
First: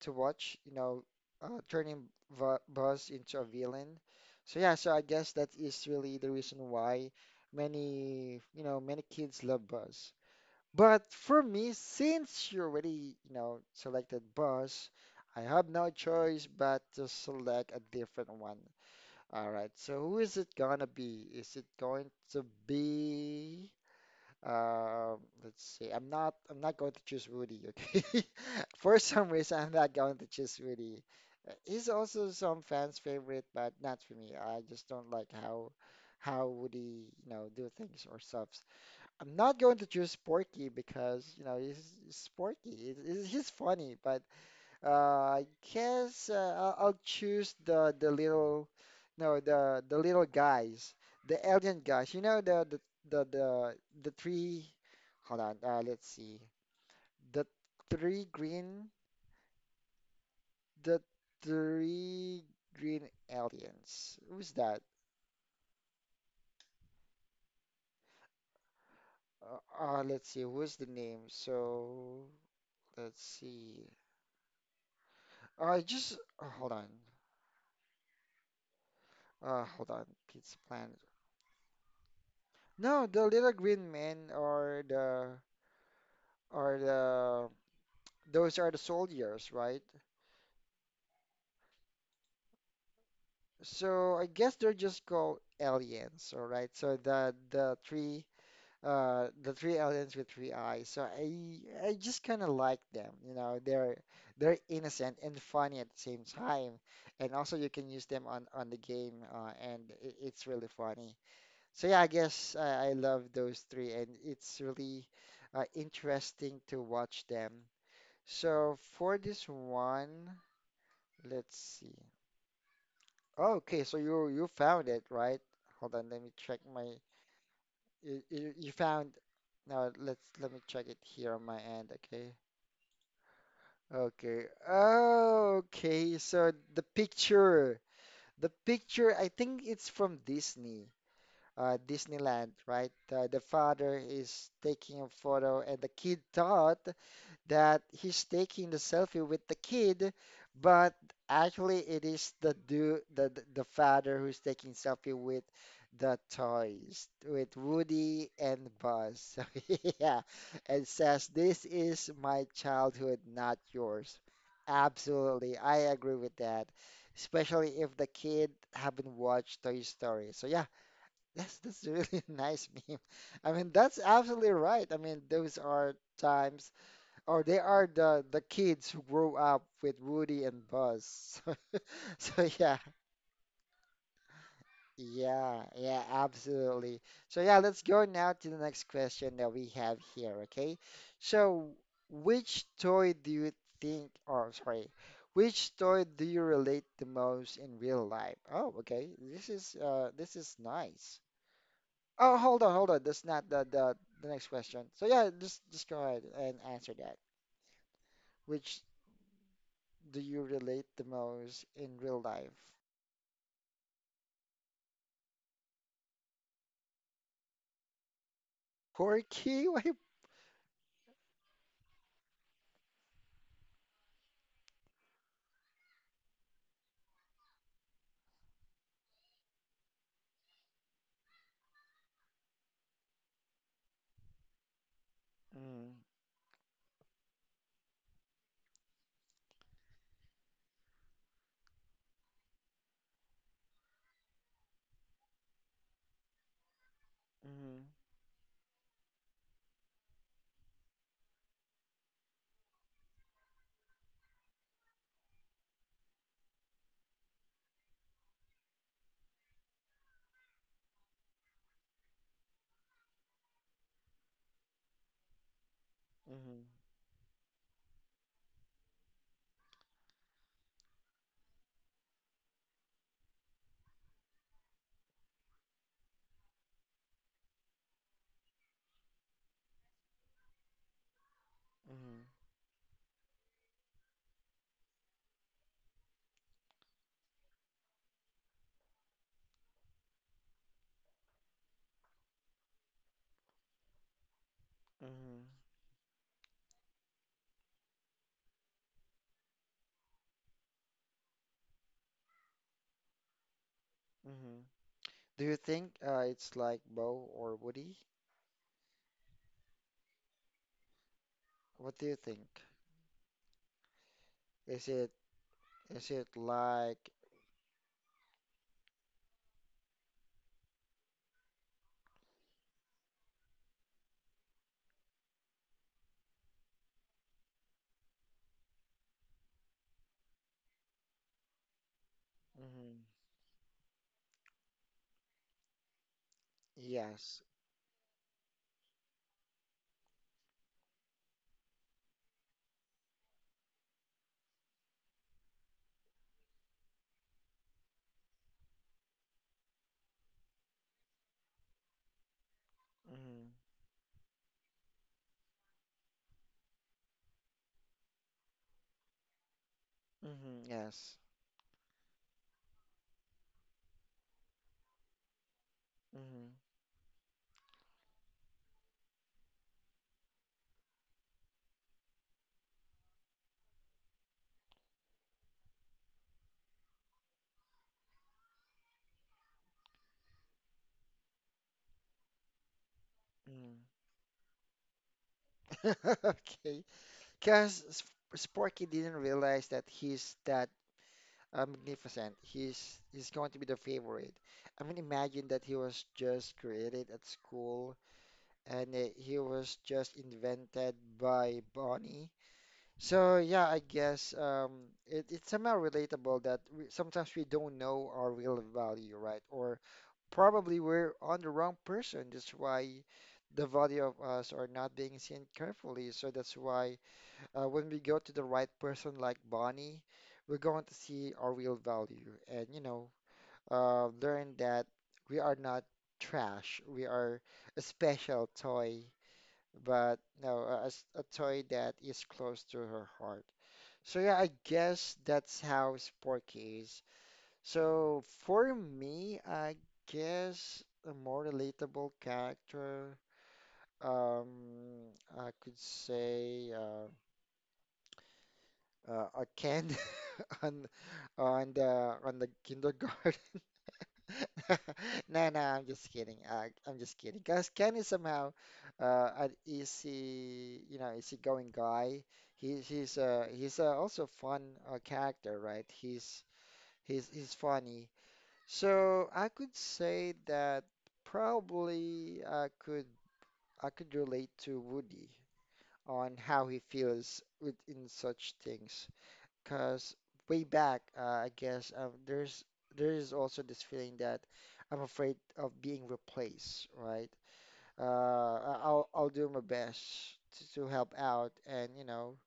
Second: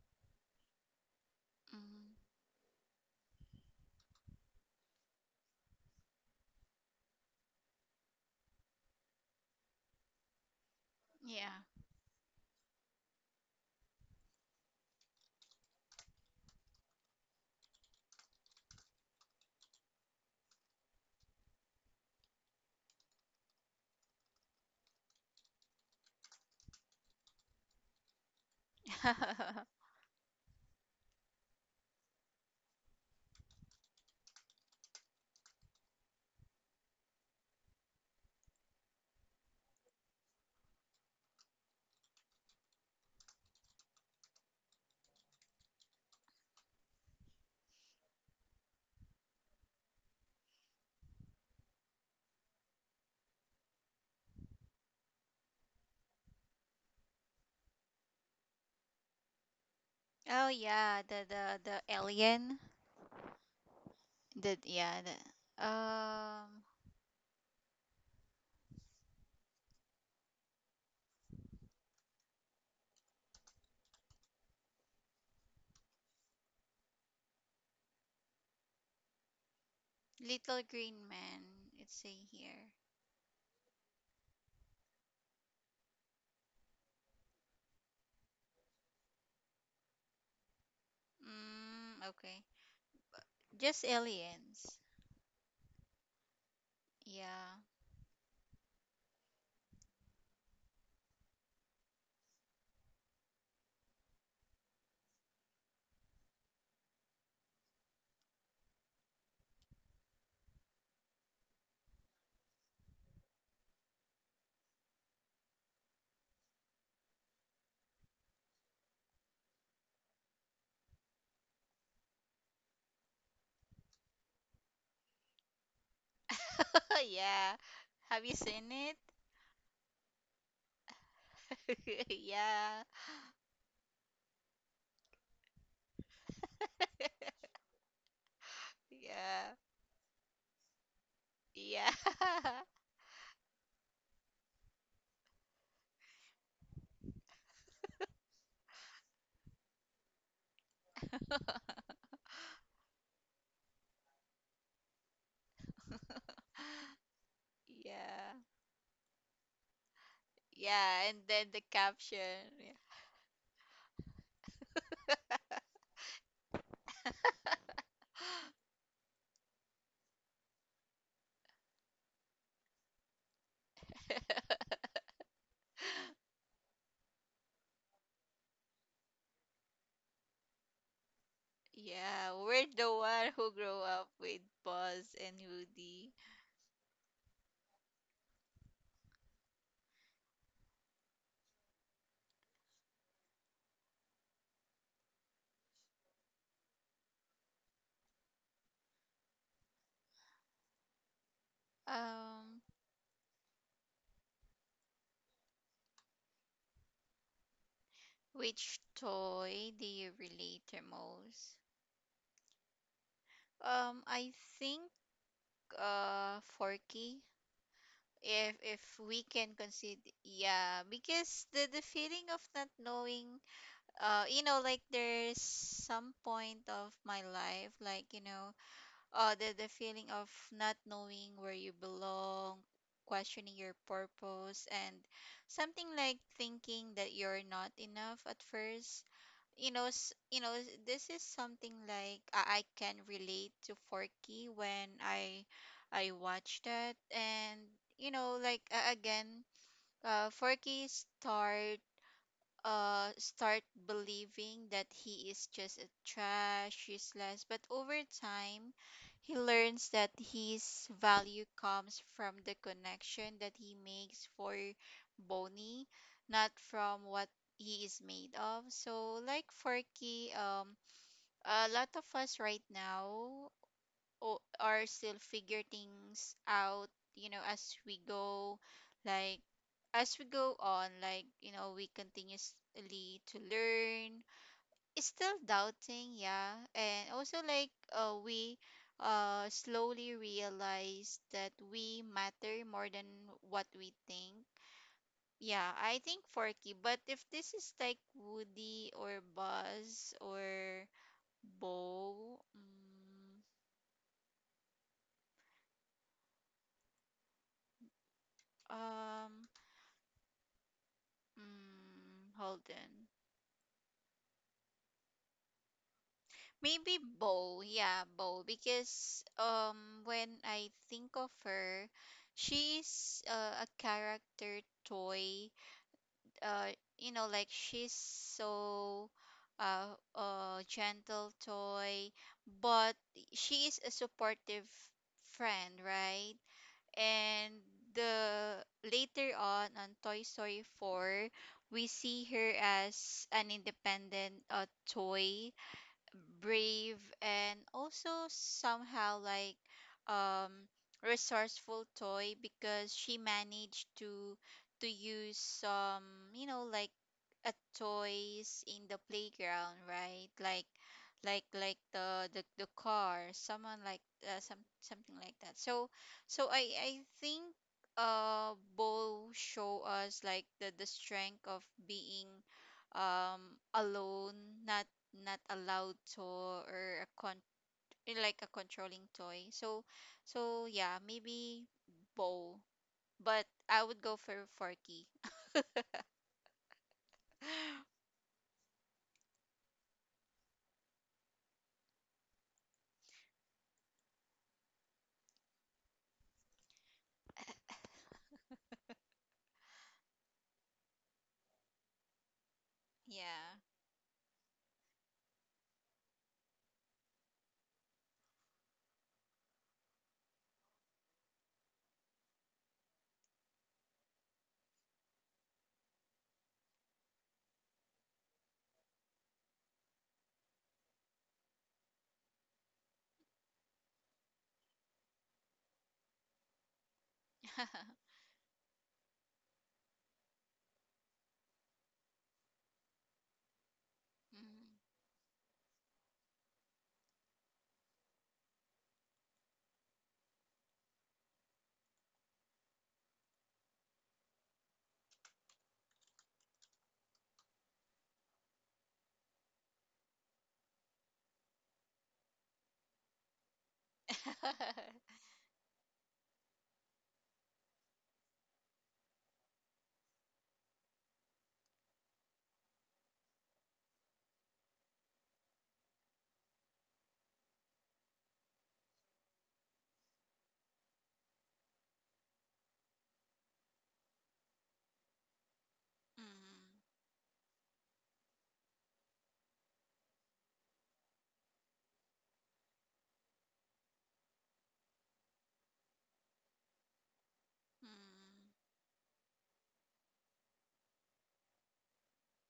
S1: to watch, you know, turning
S2: Mhm.
S1: v Buzz into a villain. So yeah, so I guess that is really the reason why many, you know, many kids love Buzz. But for
S2: Yeah.
S1: me, since you already, you know, selected Buzz, I have no choice but to select a different one. All right, so who is it gonna be? Is it going to be? Uh, let's see. I'm not going to choose Rudy. Okay. For some reason, I'm not going to choose Rudy. He's also some fans' favorite, but not for me. I just don't like how Woody, you know, do things or subs. I'm not going to choose Porky because you know he's Porky. He's funny, but uh, I guess I'll choose the little no the the little guys, the alien guys. You know the the, the three. Hold on. Let's see. The three green,
S2: Oh
S1: the
S2: yeah, the
S1: three
S2: alien.
S1: green aliens. Who's
S2: The
S1: that?
S2: yeah, the um
S1: Let's see. Who's the name? So let's see. I just Oh, hold on. Hold on. Pizza
S2: little
S1: Planet.
S2: green man. It's say here.
S1: No, the little green men, or the, are the, those are the soldiers, right?
S2: Mm, okay. Just
S1: So I guess
S2: aliens.
S1: they're just called aliens, all right? So the
S2: Yeah.
S1: the three, the three aliens with three eyes. So I just kind of like them, you know. They're innocent and funny at the same time, and also you can use them on the game, and it's really funny. So yeah, I guess I love those three, and it's really interesting to watch them. So for this one. Let's see. Okay, so you found it, right? Hold on, let me check my,
S2: Yeah. Have you seen
S1: you
S2: it?
S1: found, now let me check it here on my end, okay?
S2: Yeah.
S1: Okay. Okay, so the picture, I
S2: Yeah.
S1: think it's from Disney,
S2: Yeah.
S1: Disneyland, right? The father is taking a photo and the kid thought that he's taking the selfie with the kid, but actually it is the do the father who's taking selfie with the toys, with Woody
S2: Yeah.
S1: and Buzz. So yeah, and
S2: Yeah, and
S1: says
S2: then the
S1: this is
S2: caption.
S1: my
S2: Yeah.
S1: childhood, not yours. Absolutely, I agree with that. Especially if the kid haven't watched Toy Story. So yeah, that's a really nice meme. I mean, that's absolutely right. I mean, those are times. Oh, they are the kids who grew up with Woody and Buzz.
S2: Yeah,
S1: So
S2: we're
S1: yeah,
S2: the one who grew up with Buzz and
S1: yeah, yeah,
S2: Woody.
S1: absolutely. So yeah, let's go now to the next question that we have here, okay? So which toy do you think, or sorry, which toy do you relate the most in real life? Oh, okay. This is nice. Oh,
S2: Um,
S1: hold on, hold on. That's not the next question. So yeah, just go ahead and answer that.
S2: which
S1: Which
S2: toy do you
S1: do you
S2: relate the
S1: relate the
S2: most?
S1: most in real life?
S2: I think Forky. If we can
S1: Quirky? Why?
S2: consider, yeah, because the feeling of not knowing, you know, like there's some point of my life, like you know, oh, the feeling of not knowing where you belong, questioning your purpose, and
S1: Mm,
S2: something like thinking that you're not enough at first. You know, you know, this is something like I can relate to Forky when I watch that. And
S1: mm,
S2: you know, like, again, Forky start believing that he is just a trash, useless. But over time, he learns that his value comes from the connection that he makes for Bonnie, not
S1: mm,
S2: from what he is made of. So like Forky, a lot of us right now are still figure things out, you know, as we go, like, as we go on, like, you know, we
S1: mm,
S2: continuously to learn. It's still doubting, yeah. And also like, we slowly realize that we matter more than what we think.
S1: mm,
S2: Yeah, I think Forky. But if this is like Woody or Buzz or Bo,
S1: mm. Do you think it's like Bo or Woody?
S2: um
S1: What do you
S2: mm,
S1: think?
S2: hold on.
S1: Is it, is it
S2: Maybe
S1: like,
S2: Bo. Yeah, Bo. Because, when I think of her, she's a character toy. You know, like she's so gentle toy, but
S1: mm,
S2: she is a supportive friend, right?
S1: yes.
S2: And the later on Toy Story 4, we see her as an independent toy, brave, and also somehow like um resourceful toy, because she
S1: Mm,
S2: managed to use some, you know, like a toys in the playground, right?
S1: mm,
S2: Like,
S1: yes.
S2: the car, someone like, some something like that. So
S1: Mm,
S2: I think both show us like the strength of being, alone, not not allowed to, or a con, eh, like a controlling toy. So yeah, maybe bow, but
S1: mm.
S2: I would go for Forky.
S1: Okay. Because Sparky didn't realize that he's that magnificent. He's going to be the favorite. I mean, imagine that he was just created at school and he was just invented by Bonnie. So
S2: Yeah.
S1: yeah, I guess it's somehow relatable that we, sometimes we don't know our real value, right? Or probably we're on the wrong person. That's why the value of us are not being seen carefully. So that's why when we go to the right person like Bonnie, we're going to see our real value and, you know, learn that we are not trash. We are a special toy, but no, a toy that is close to her heart. So yeah, I
S2: Mhm.
S1: guess that's how Sporky is. So for me, I guess a more relatable character, um, I could say a Ken, on the kindergarten.
S2: Mm,
S1: No, no, I'm just kidding. I'm just kidding. Because Ken is somehow an easy, you know, easygoing guy. He's also a fun character, right? He's funny. So I could say that probably I could relate to Woody on how he feels with in such things because way back, I guess there is also this feeling that I'm afraid of being replaced, right?
S2: mm,
S1: I'll do my best to help out, and you know,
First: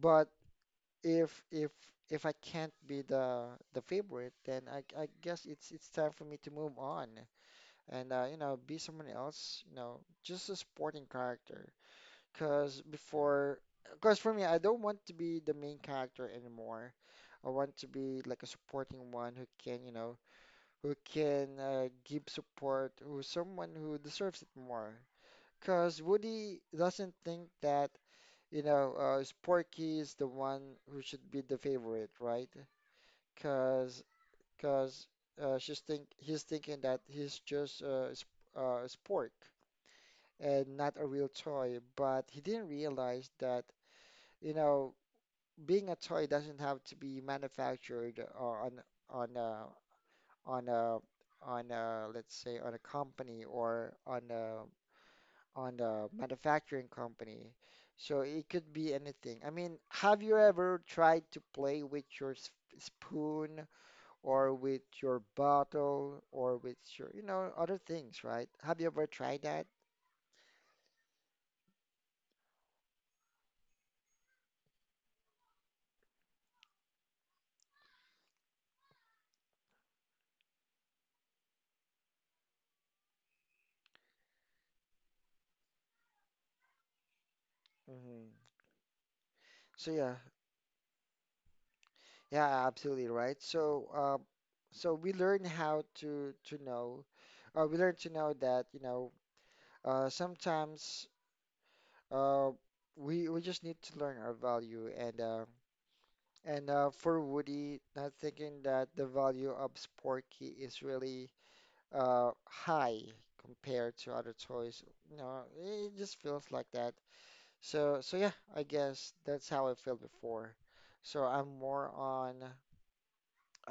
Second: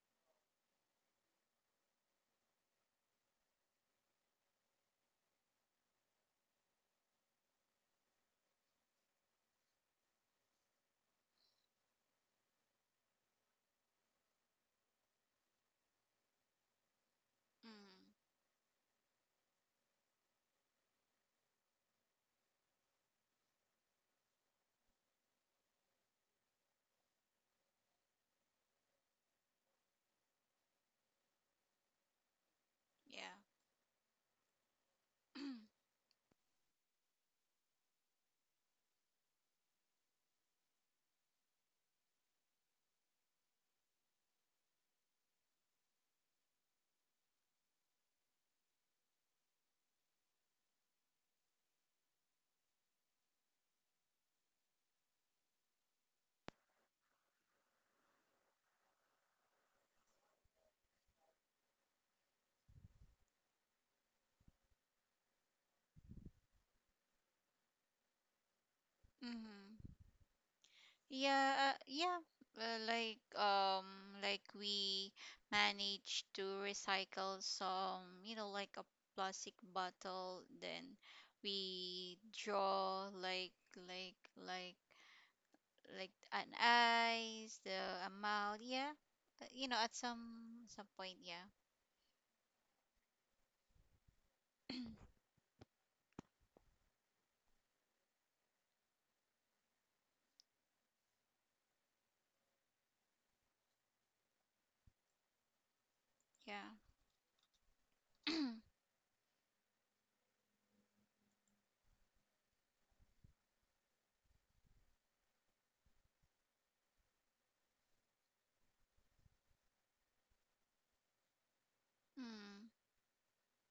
S1: but if if if I can't be the favorite, then I guess it's time for me to move on and you know be someone else, you know, just a supporting character. Because before, because for me, I don't want to be the main character anymore. I want to be
S2: mm,
S1: like a supporting one who can, you know, who can give support, who's someone who deserves it more. Because Woody doesn't think that, you know, Sporky is the one who should be the favorite, right?
S2: yeah.
S1: Because because she's think he's thinking that he's just sp spork and not a real toy. But he didn't realize that, you know, being a toy doesn't have to be manufactured on uh, on a on a let's say on a company or on a manufacturing company. So it could be anything. I mean, have you ever tried to play with your spoon or with your bottle or with your, you know, other things, right? Have you ever tried that?
S2: Mm-hmm. Yeah, yeah. Like, like we managed to recycle some, you know, like a plastic bottle, then we draw like like like an eyes, the
S1: Hmm.
S2: amount, yeah. You know,
S1: So
S2: at
S1: yeah,
S2: some point, yeah.
S1: yeah, absolutely right. So so we learn how to know, we learn to know that, you know, sometimes, Uh, we we just need to learn our value and
S2: Yeah.
S1: for Woody, not thinking that the value of Sporky is really high compared to other toys. You know, it just feels like that. So so yeah, I guess that's how I felt before. So I'm more on,
S2: Mm.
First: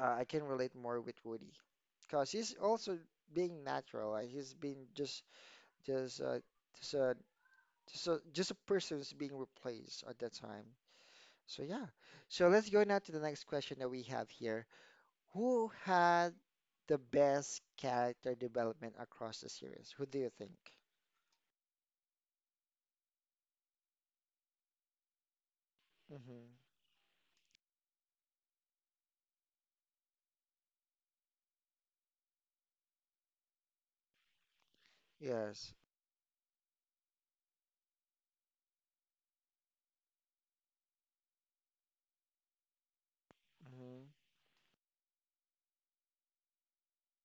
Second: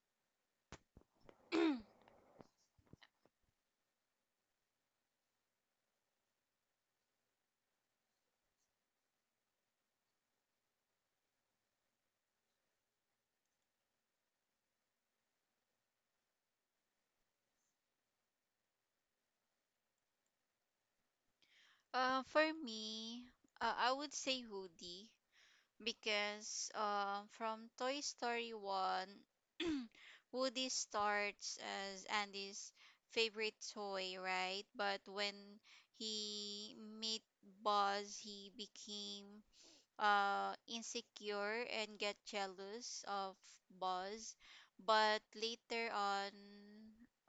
S1: I can relate more with Woody, cause he's also being natural. Like he's being just uh, just a just a person who's being replaced at that time. So yeah. So let's go now to the next question that we have here. Who had the best character development across the series? Who do you think?
S2: For me, I would say Woody, because
S1: Mm-hmm.
S2: from Toy Story 1, Woody starts as Andy's favorite toy, right? But when
S1: Yes.
S2: he met Buzz, he became insecure and get jealous of
S1: Mm-hmm.
S2: Buzz. But later on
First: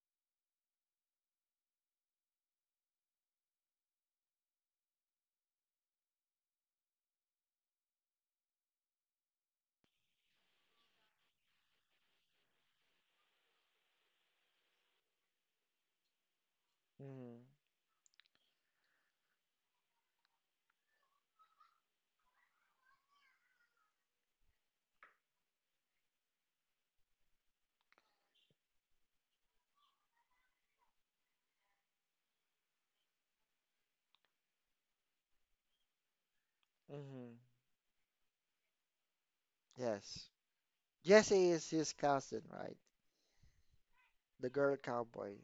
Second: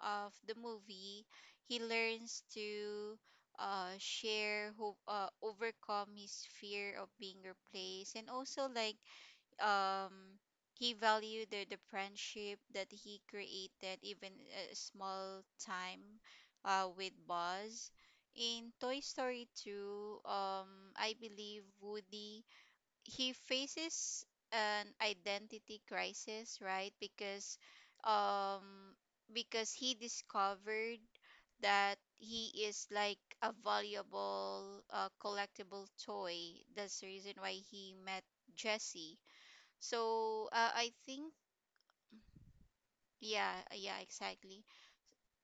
S2: of the movie, he learns to share, who overcome his fear of being replaced, and also like, um, he valued the friendship that he created, even a small time with
S1: Mm-hmm.
S2: Buzz. In Toy Story 2, I believe Woody, he faces an identity crisis, right? Because um he discovered that he is like a valuable collectible toy. That's the
S1: Mm-hmm.
S2: reason why he met Jesse.
S1: Yes.
S2: So I think
S1: Jesse is his cousin, right?
S2: yeah, yeah,
S1: The
S2: exactly.
S1: girl cowboy.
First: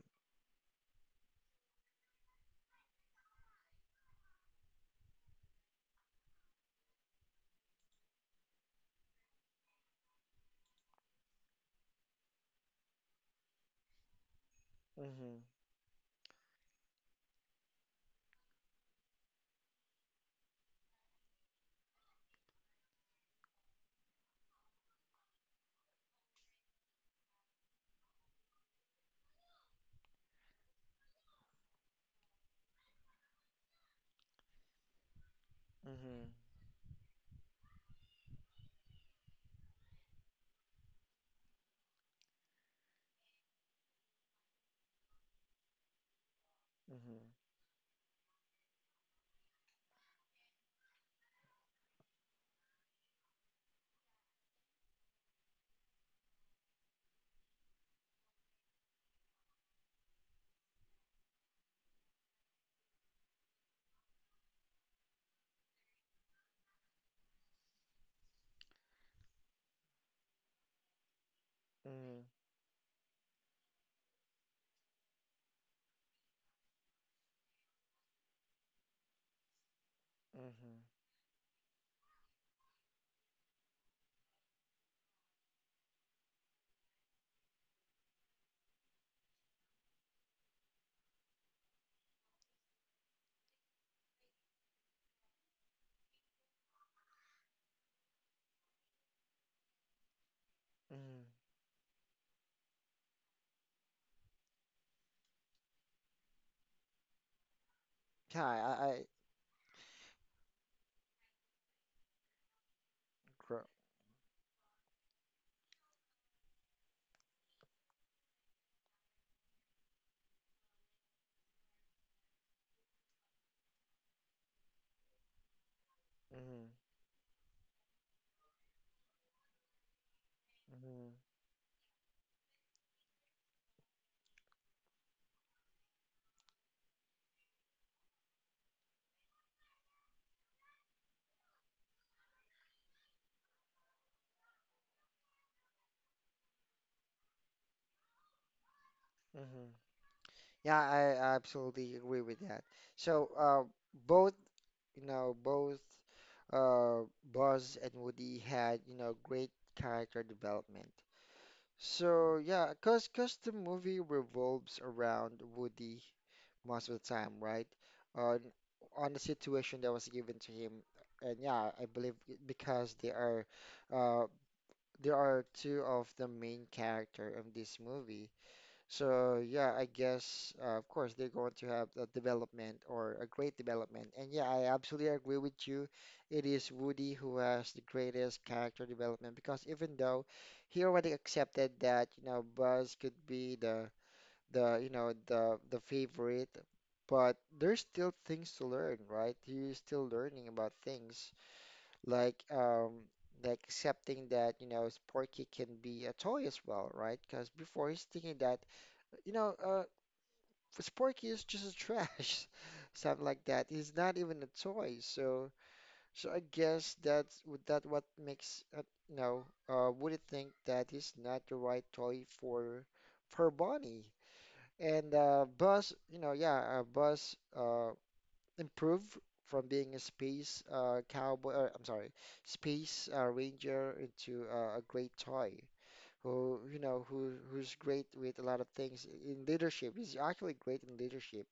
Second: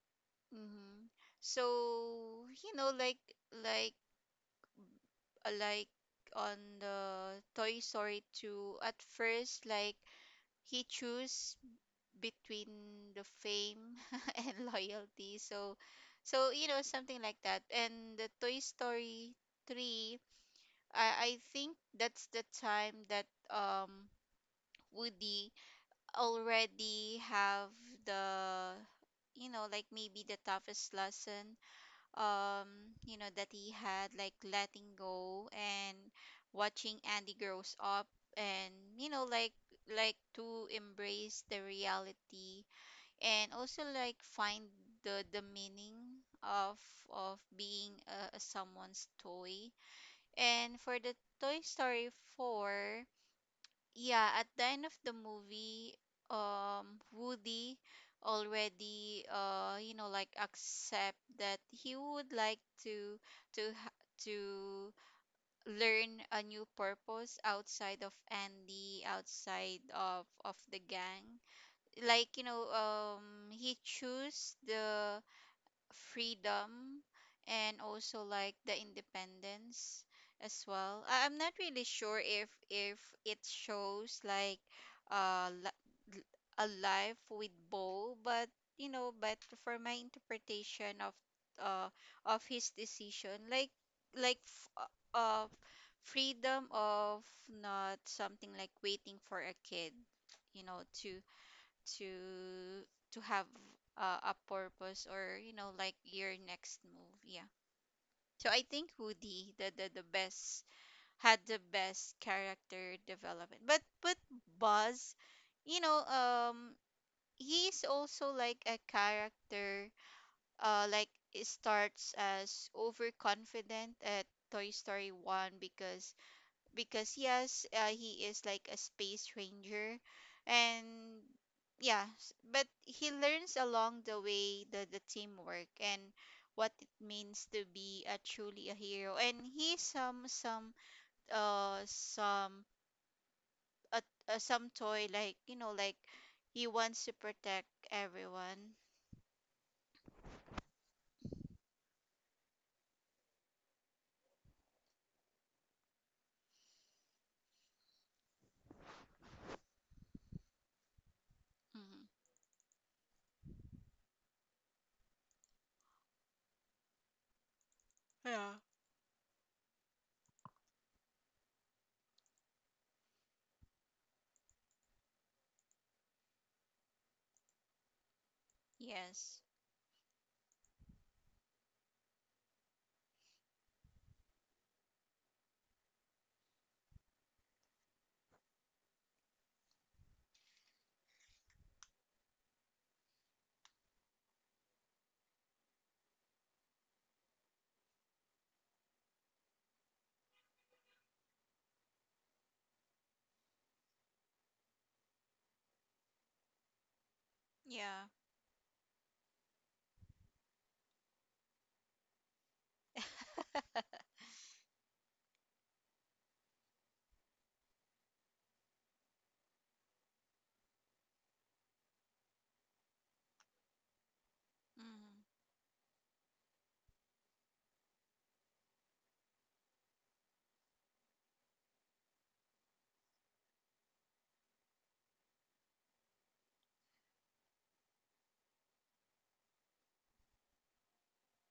S2: Mm-hmm. So you know, like, like uh, like on the Toy Story 2, at first, like, he chose between the fame and loyalty.
S1: Mm-hmm.
S2: So you know, something like that. And the Toy Story three, I think that's the time that um Woody already have the, you know, like maybe the toughest lesson, you know, that he had, like letting go and
S1: Mm-hmm.
S2: watching Andy grows up. And you know, like to embrace the reality, and also like find the meaning of
S1: Mm-hmm.
S2: being a someone's toy. And for the Toy Story 4, yeah, at the end of the movie, Woody already you know, like accept that he would like to learn a new purpose outside of Andy, outside of the gang.
S1: Mm-hmm.
S2: Like, you know, he chose the freedom and also like the independence as
S1: Mm-hmm.
S2: well. I'm not really sure if it shows like uh li- a life with Bo, but you know, but for my interpretation uh of his decision, like, like f- uh uh, freedom of not something like waiting for a kid, you know,
S1: Mm-hmm.
S2: to to have a purpose, or you know, like your next move. Yeah,
S1: Yeah,
S2: so I think Woody, the best had the best character development.
S1: gr-
S2: But Buzz, you know, he's also like a character, like it starts as overconfident at Toy Story 1,
S1: mhm,
S2: because yes, he is like a space ranger,
S1: mhm,
S2: and yeah, but he learns along the way the teamwork and what it means to be a truly a hero. And he some uh some uh, some toy, like you know, like he wants to protect everyone.
S1: mhm. Yeah, I absolutely agree with that. So, both, you know, both uh, Buzz and Woody had, you know, great character development.
S2: Hmm.
S1: So yeah, cause cause the movie revolves around Woody most of the time, right? On the situation that was given to him, and yeah, I believe it- because they are, uh, there are two of the main character of this movie.
S2: Yes.
S1: So yeah, I guess of course they're going to have a development or a great development. And yeah, I absolutely agree with you. It is Woody who has the greatest character development because even though he already accepted that, you know, Buzz could be the you know the favorite, but there's still things to learn, right? He's still learning about things like um like accepting that, you know, Sporky can be a toy as well, right? Because before he's
S2: Yeah.
S1: thinking that you know, Sporky is just a trash, something like that. He's not even a toy. So, so I guess that's would that what makes you know, would it think that he's not the right toy for Bonnie? And
S2: Mm.
S1: Buzz, you know, yeah, Buzz improved from being a space cowboy. Or, I'm sorry, space ranger into a great toy who you know who's great with a lot of things in leadership. He's actually great in leadership,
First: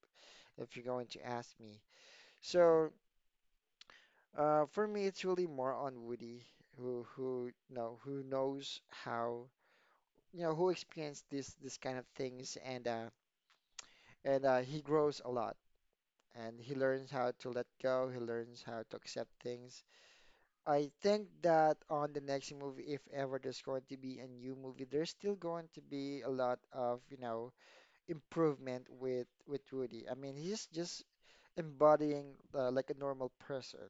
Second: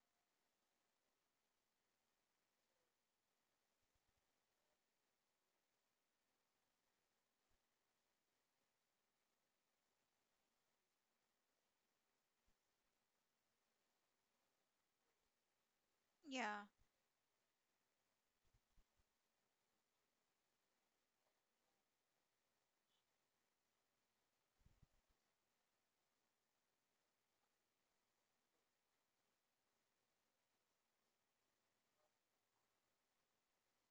S1: if you're going to ask me. So for me, it's really more on Woody, who you know who knows how you know who experienced this kind of things, and he grows a lot, and
S2: Yeah.
S1: he learns how to let go. He learns how to accept things. I think that on the next movie, if ever there's going to be a new movie, there's still going to be a lot of you know improvement with Rudy. I mean, he's just embodying like a normal person,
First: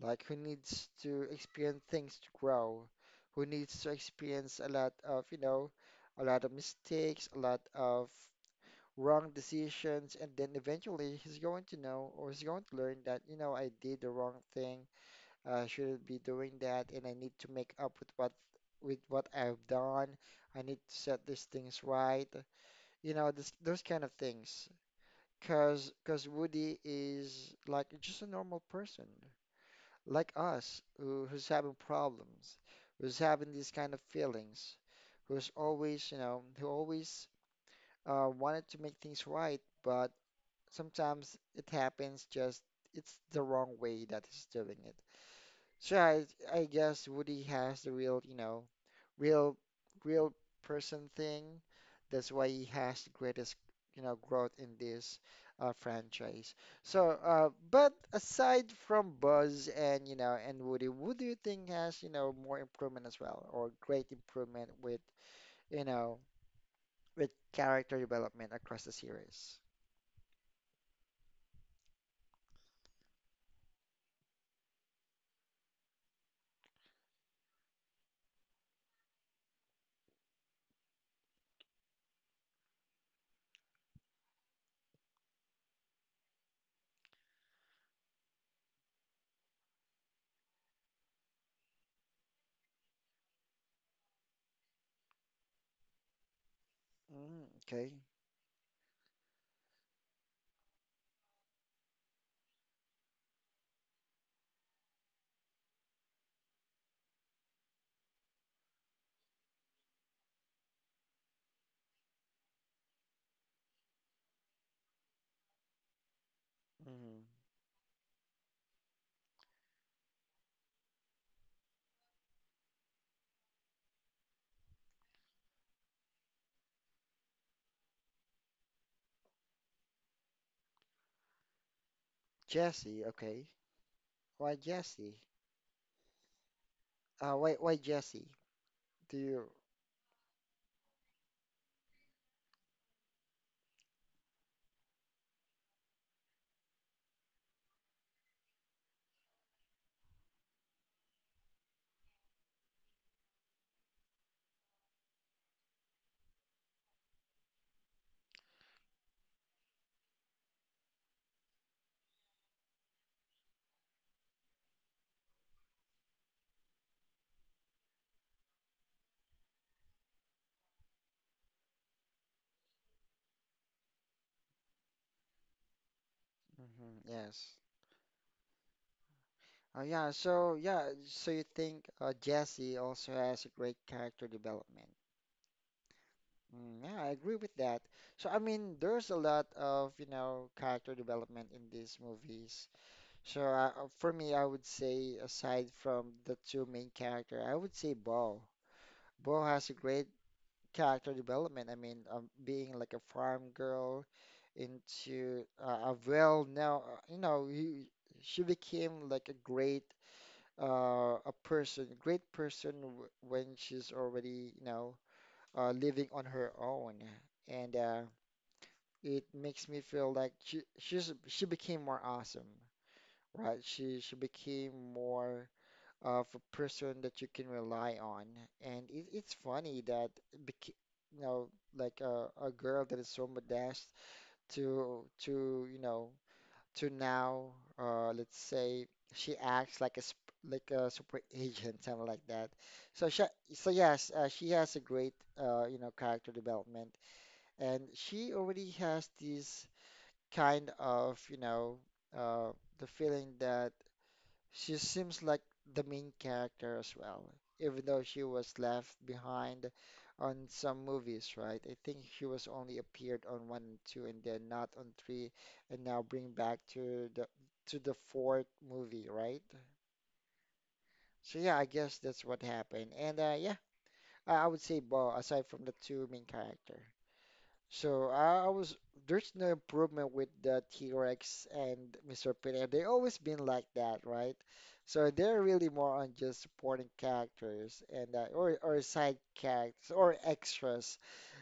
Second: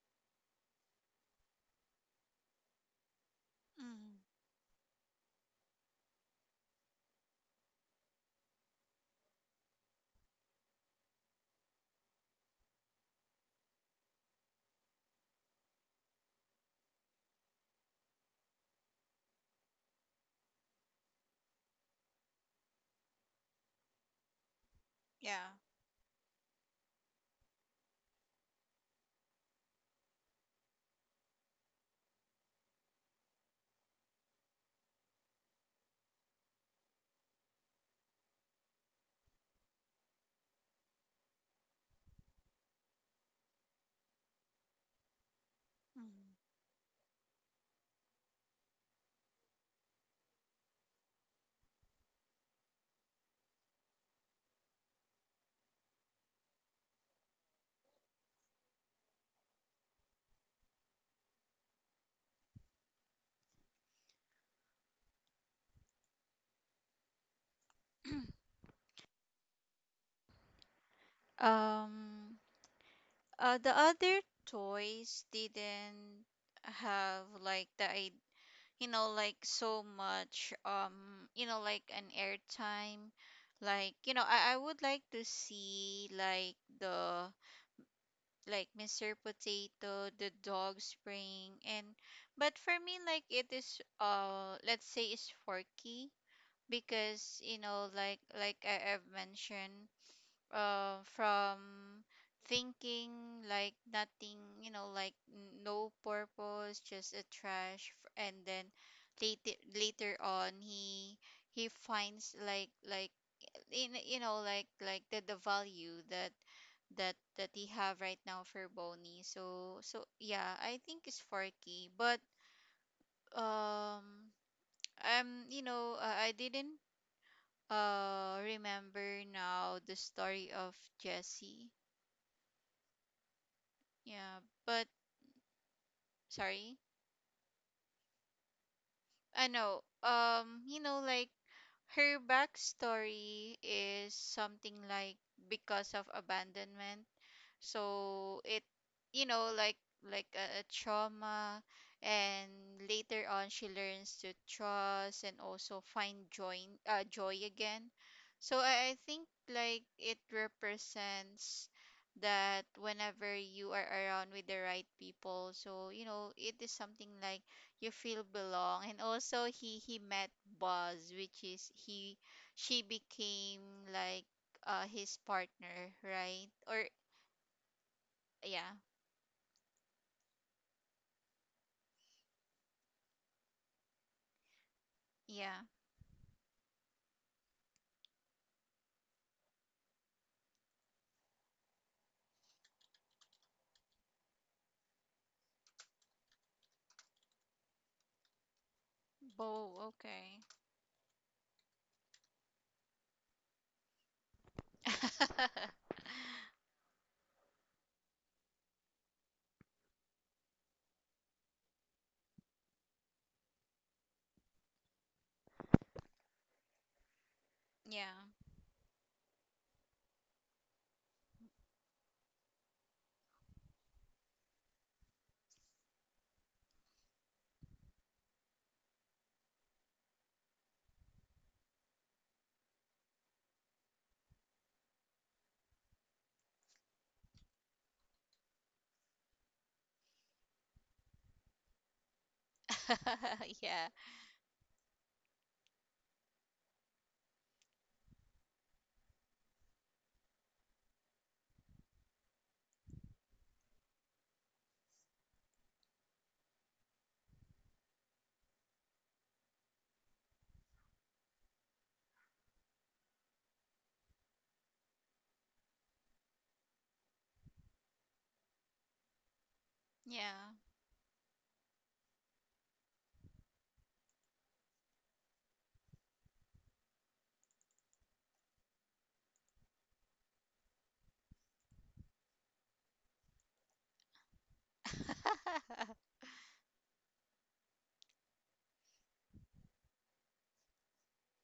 S1: like who needs to experience things to grow, who needs to
S2: Mm.
S1: experience a lot of, you know, a lot of mistakes, a lot of wrong decisions, and then eventually he's going to know or he's going to learn that, you know, I did the wrong thing. I shouldn't be doing that, and I need to make up with what I've done. I need to set these things right. You know, this, those kind of things.
S2: Yeah.
S1: Cause Woody is like just a normal person, like us, who, who's having problems, who's having these kind of feelings, who's always, you know, who always wanted to make things right, but sometimes it happens just it's the wrong way that he's doing it. So
S2: Mm.
S1: I guess Woody has the real, you know, real, real person thing. That's why he has the greatest, you know, growth in this franchise. So, but aside from Buzz and, you know, and Woody, who do you think has, you know, more improvement as well, or great improvement with, you know, with character development across the series?
S2: Um. The other toys didn't have like you know, like so much, you know, like an airtime. Like, you know, I would like to see like the, like Mr. Potato, the dog spring, and but for me, like it is, let's say it's Forky, because
S1: Mm,
S2: you know,
S1: okay.
S2: like, I've mentioned, from thinking like nothing, you know, like no purpose, just a trash. And then later on, he finds like in you know like, the value that
S1: Hmm.
S2: that he have right now for Bonnie. So so yeah, I think it's Forky. But, um I'm, you know, I didn't remember now the story of Jesse.
S1: Jesse, okay.
S2: Yeah,
S1: Why
S2: but
S1: Jesse?
S2: sorry.
S1: Why Jesse? Do
S2: I
S1: you?
S2: know. You know, like, her backstory is something like because of abandonment. So it, you know, like a trauma, and later on she learns to trust and also find joy, joy again. So I think like it represents that whenever you are around with the right people, so you know, it is something like you feel belong. And also he met Buzz, which is he, she became like his partner, right? Or
S1: Hmm, yes.
S2: yeah.
S1: Yeah, so yeah, so you think Jesse also has a great character development.
S2: Yeah.
S1: Mm, yeah, I agree with that. So I mean, there's a lot of, you know, character development in these movies. So for me, I would say aside from the two main character, I would say Bo. Bo
S2: Bo,
S1: has a great
S2: okay.
S1: character development. I mean, being like a farm girl into a well now, you know, he, she became like a great a person, great person, when she's already, you know, living on her own, and
S2: Yeah.
S1: it makes me feel like she's she became more awesome, right? She became more of a person that you can rely on, and it's funny that you know, like a girl that is so modest to you know to now, let's say she acts like like a super agent, something like that. So so
S2: Yeah.
S1: yes, she has a great you know character development, and she already has this kind of you know uh, the feeling that she seems like the main character as well, even though she was left behind on some movies, right? I think she was only appeared on one and two and then not on three, and now bring back to the fourth movie, right?
S2: Yeah.
S1: So yeah, I guess that's what happened. And yeah, I would say Bo, aside from the two main character. So I was there's no improvement with the T-Rex and Mr. Pinhead. They always been like that, right? So they're really more on just supporting characters and or side characters or extras,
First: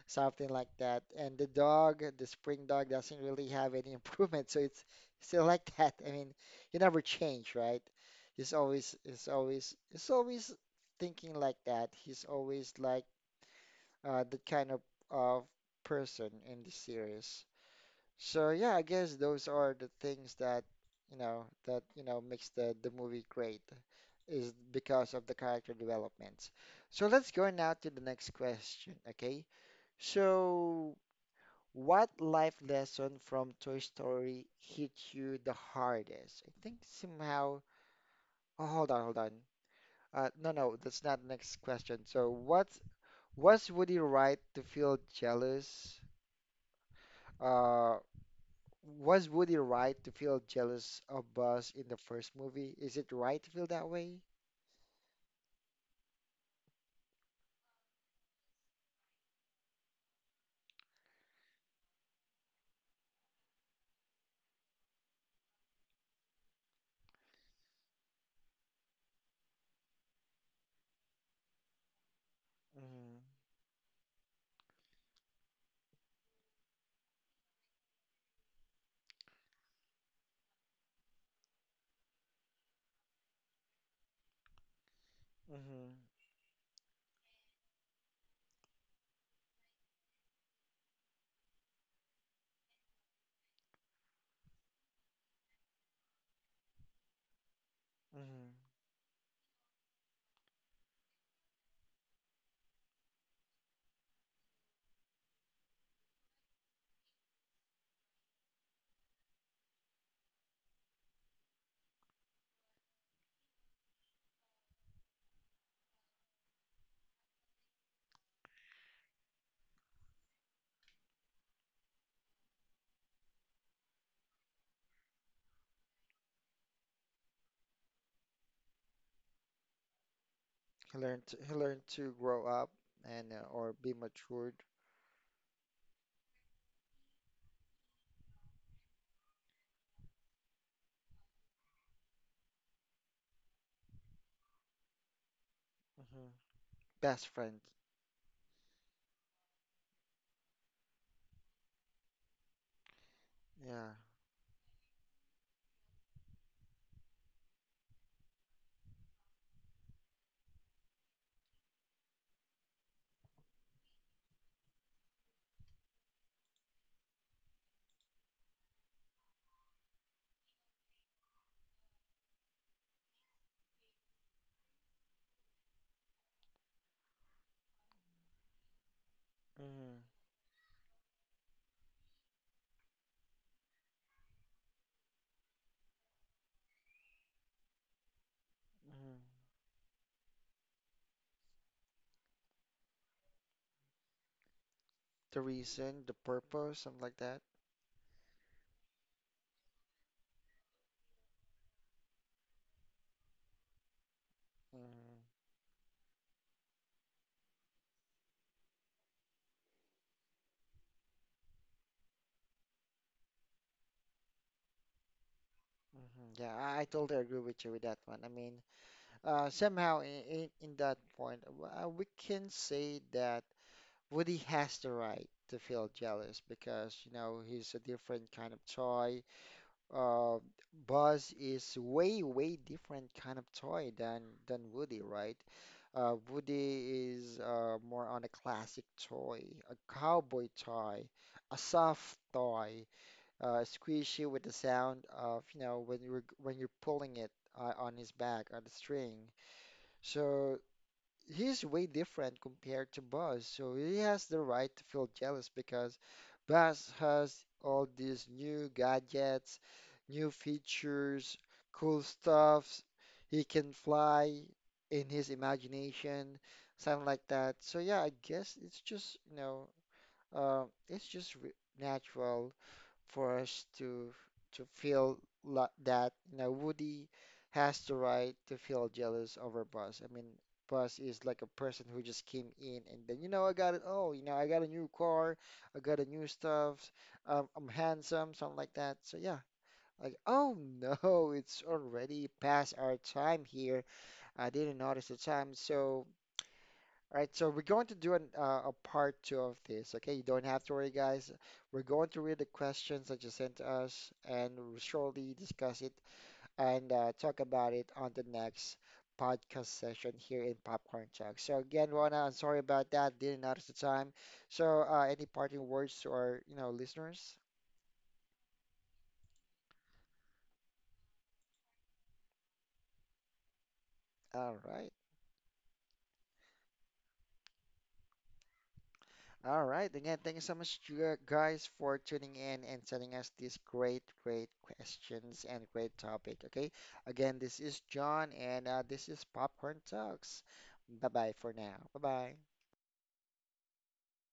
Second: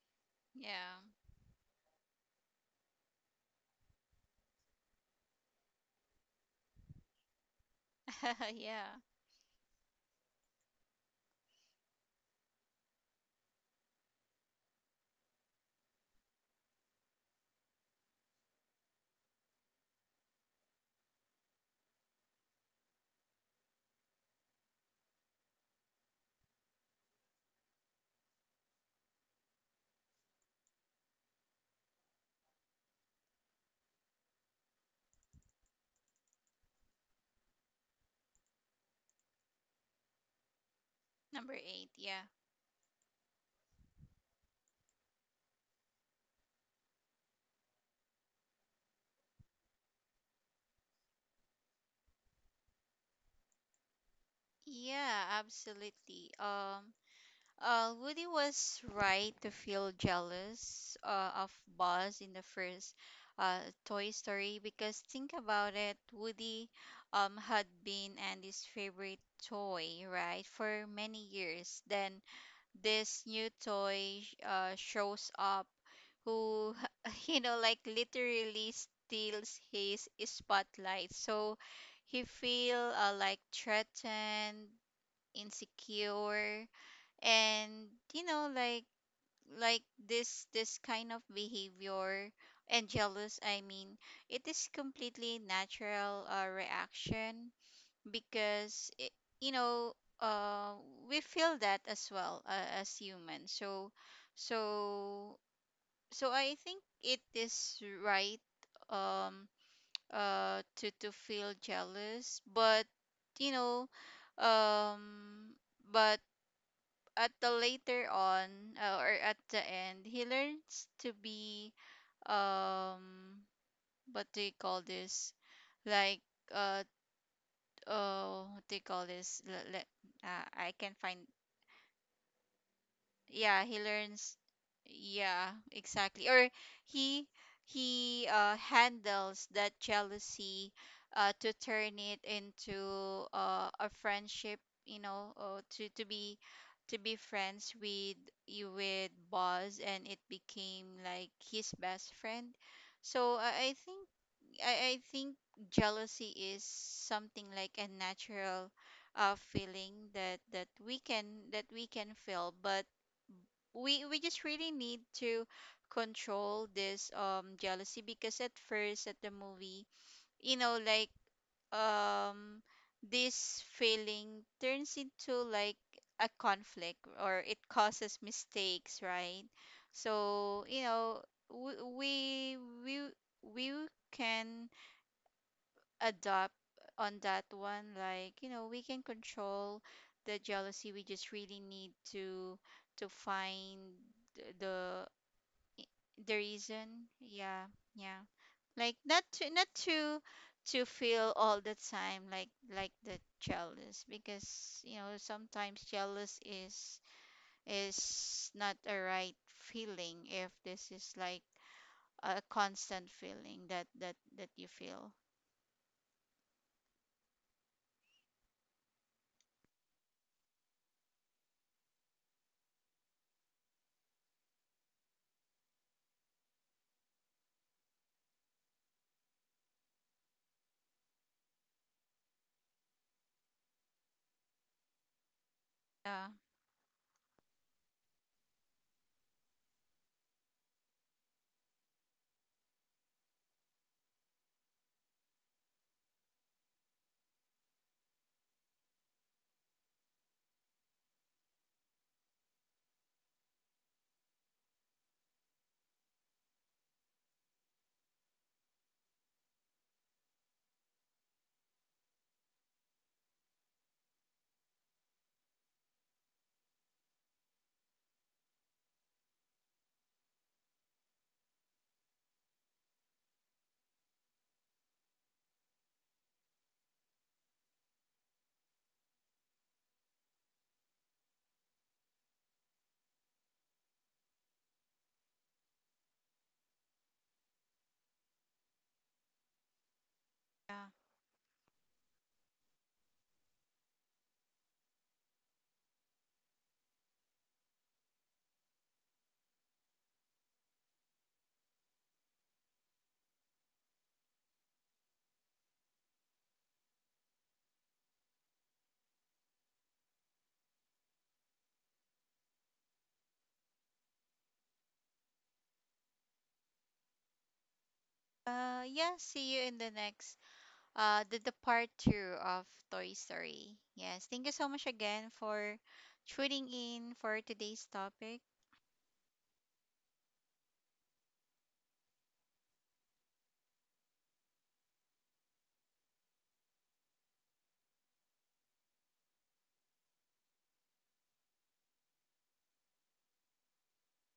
S1: something like
S2: Yeah.
S1: that. And the dog, the spring dog, doesn't really have any improvement, so it's still like that. I mean, you never change, right? He's
S2: Yeah.
S1: always he's always he's always thinking like that. He's always like that kind of person in the series. So yeah, I guess those are the things that you know makes the movie great is because of the character developments. So let's go now to the next question, okay? So what life lesson from Toy Story hit you the hardest? I think somehow. Oh, hold on, hold on. No, that's not the
S2: Number
S1: next
S2: eight.
S1: question.
S2: Yeah.
S1: So what? What's Woody right to feel jealous? uh Was Woody right to feel jealous of Buzz in the first movie? Is it right to feel that way?
S2: Yeah, absolutely. Woody was right to feel jealous of Buzz in the first uh, Toy Story, because think about it, Woody had been Andy's favorite toy, right, for many years. Then
S1: Mm-hmm.
S2: this new toy shows up, who, you know, like, literally steals his spotlight. So he feel like threatened,
S1: Mm-hmm.
S2: insecure. And you know, like, like this this kind of behavior and jealous, I mean, it is completely natural reaction
S1: Mm-hmm.
S2: because it, you know, uh, we feel that as well, as humans. So so I think it is right, um to feel jealous. But, you know, um but at the later on, or at the end, he learns to be, um what do you call this? Like, uh oh, what they call this? Let I can find.
S1: He learned to grow up and
S2: Yeah,
S1: or
S2: he
S1: be
S2: learns,
S1: matured.
S2: yeah, exactly. Or he he handles that jealousy, to turn it into a friendship. You know,
S1: Hmm.
S2: to be
S1: Best friend.
S2: friends with, you with boss, and it became like his best friend. So I
S1: Yeah.
S2: think, I think jealousy is something like a natural feeling that that we can, that we can feel. But we just really need to control this, jealousy. Because at first at the movie, you know, like, um this feeling turns into like a conflict, or it causes mistakes, right?
S1: Mm-hmm.
S2: So you know, we we we, we can adopt on that one, like you know, we can
S1: Mm-hmm.
S2: control the jealousy. We just really need to find the
S1: The reason, the
S2: the
S1: purpose, something
S2: reason,
S1: like that.
S2: yeah. Yeah, like not to to feel all the time like the jealous. Because you know,
S1: Mm-hmm.
S2: sometimes jealous is not a right feeling if this is like a constant feeling that you feel.
S1: Mm-hmm. Yeah, I totally agree with you with that one. I mean, somehow in that point, we can say that. Woody has the right to feel jealous because, you know, he's a different kind of toy. Uh, Buzz is way, way different kind of toy than Woody, right?
S2: Yeah.
S1: Woody is more on a classic toy, a cowboy toy, a soft toy, squishy with the sound of, you know, when you're pulling it on his back on the string. So he's way different compared to Buzz, so he has the right to feel jealous because Buzz has all these new gadgets, new features, cool stuffs. He can fly in his imagination, something like that. So yeah, I guess it's just, you know, it's just re natural for us to feel that you know Woody has the right to feel jealous over Buzz. I mean, Buzz is like a person who just came in and then you know I got it all. You know I got a new car, I got a new stuff. I'm handsome, something like that. So yeah, like oh,
S2: Yeah.
S1: no, it's already past our time here. I didn't notice the time, so all right, so we're going to do a part two of this. Okay, you don't have to worry, guys. We're going to read the questions that you sent us, and we'll surely discuss it and talk about it on the next podcast session here in Popcorn Talk. So again, Rona, I'm sorry about that. Didn't notice the time. So any parting words to our, you know, listeners?
S2: Yeah, see you in the next, the part two of Toy Story. Yes, thank you
S1: All
S2: so much
S1: right.
S2: again for tuning in for today's topic.
S1: All right. Again, thank you so much, you guys, for tuning in and sending us these great, great questions and great topic. Okay. Again, this is John, and this is Popcorn Talks. Bye bye for now. Bye bye.